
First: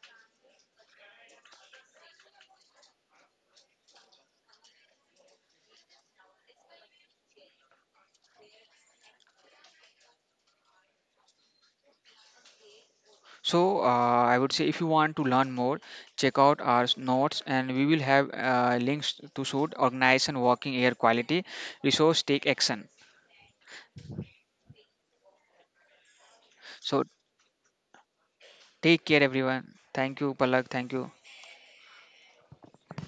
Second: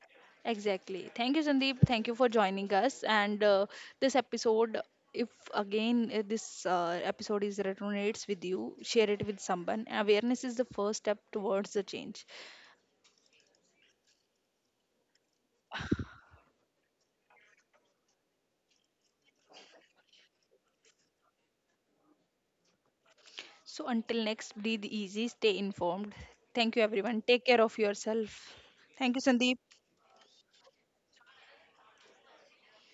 Exactly. Thank you, Sandeep. Thank you for joining us. And this episode, if again this episode is resonates with you, share it with someone. Awareness is the first step towards the change.
I would say if you want to learn more, check out our notes and we will have links to suit organization, working air quality, resource, take action.
So until next, breathe easy, stay informed. Thank you,
So,
everyone. Take care of yourself.
take
Thank you,
care,
Sandeep.
everyone. Thank you, Palak. Thank you.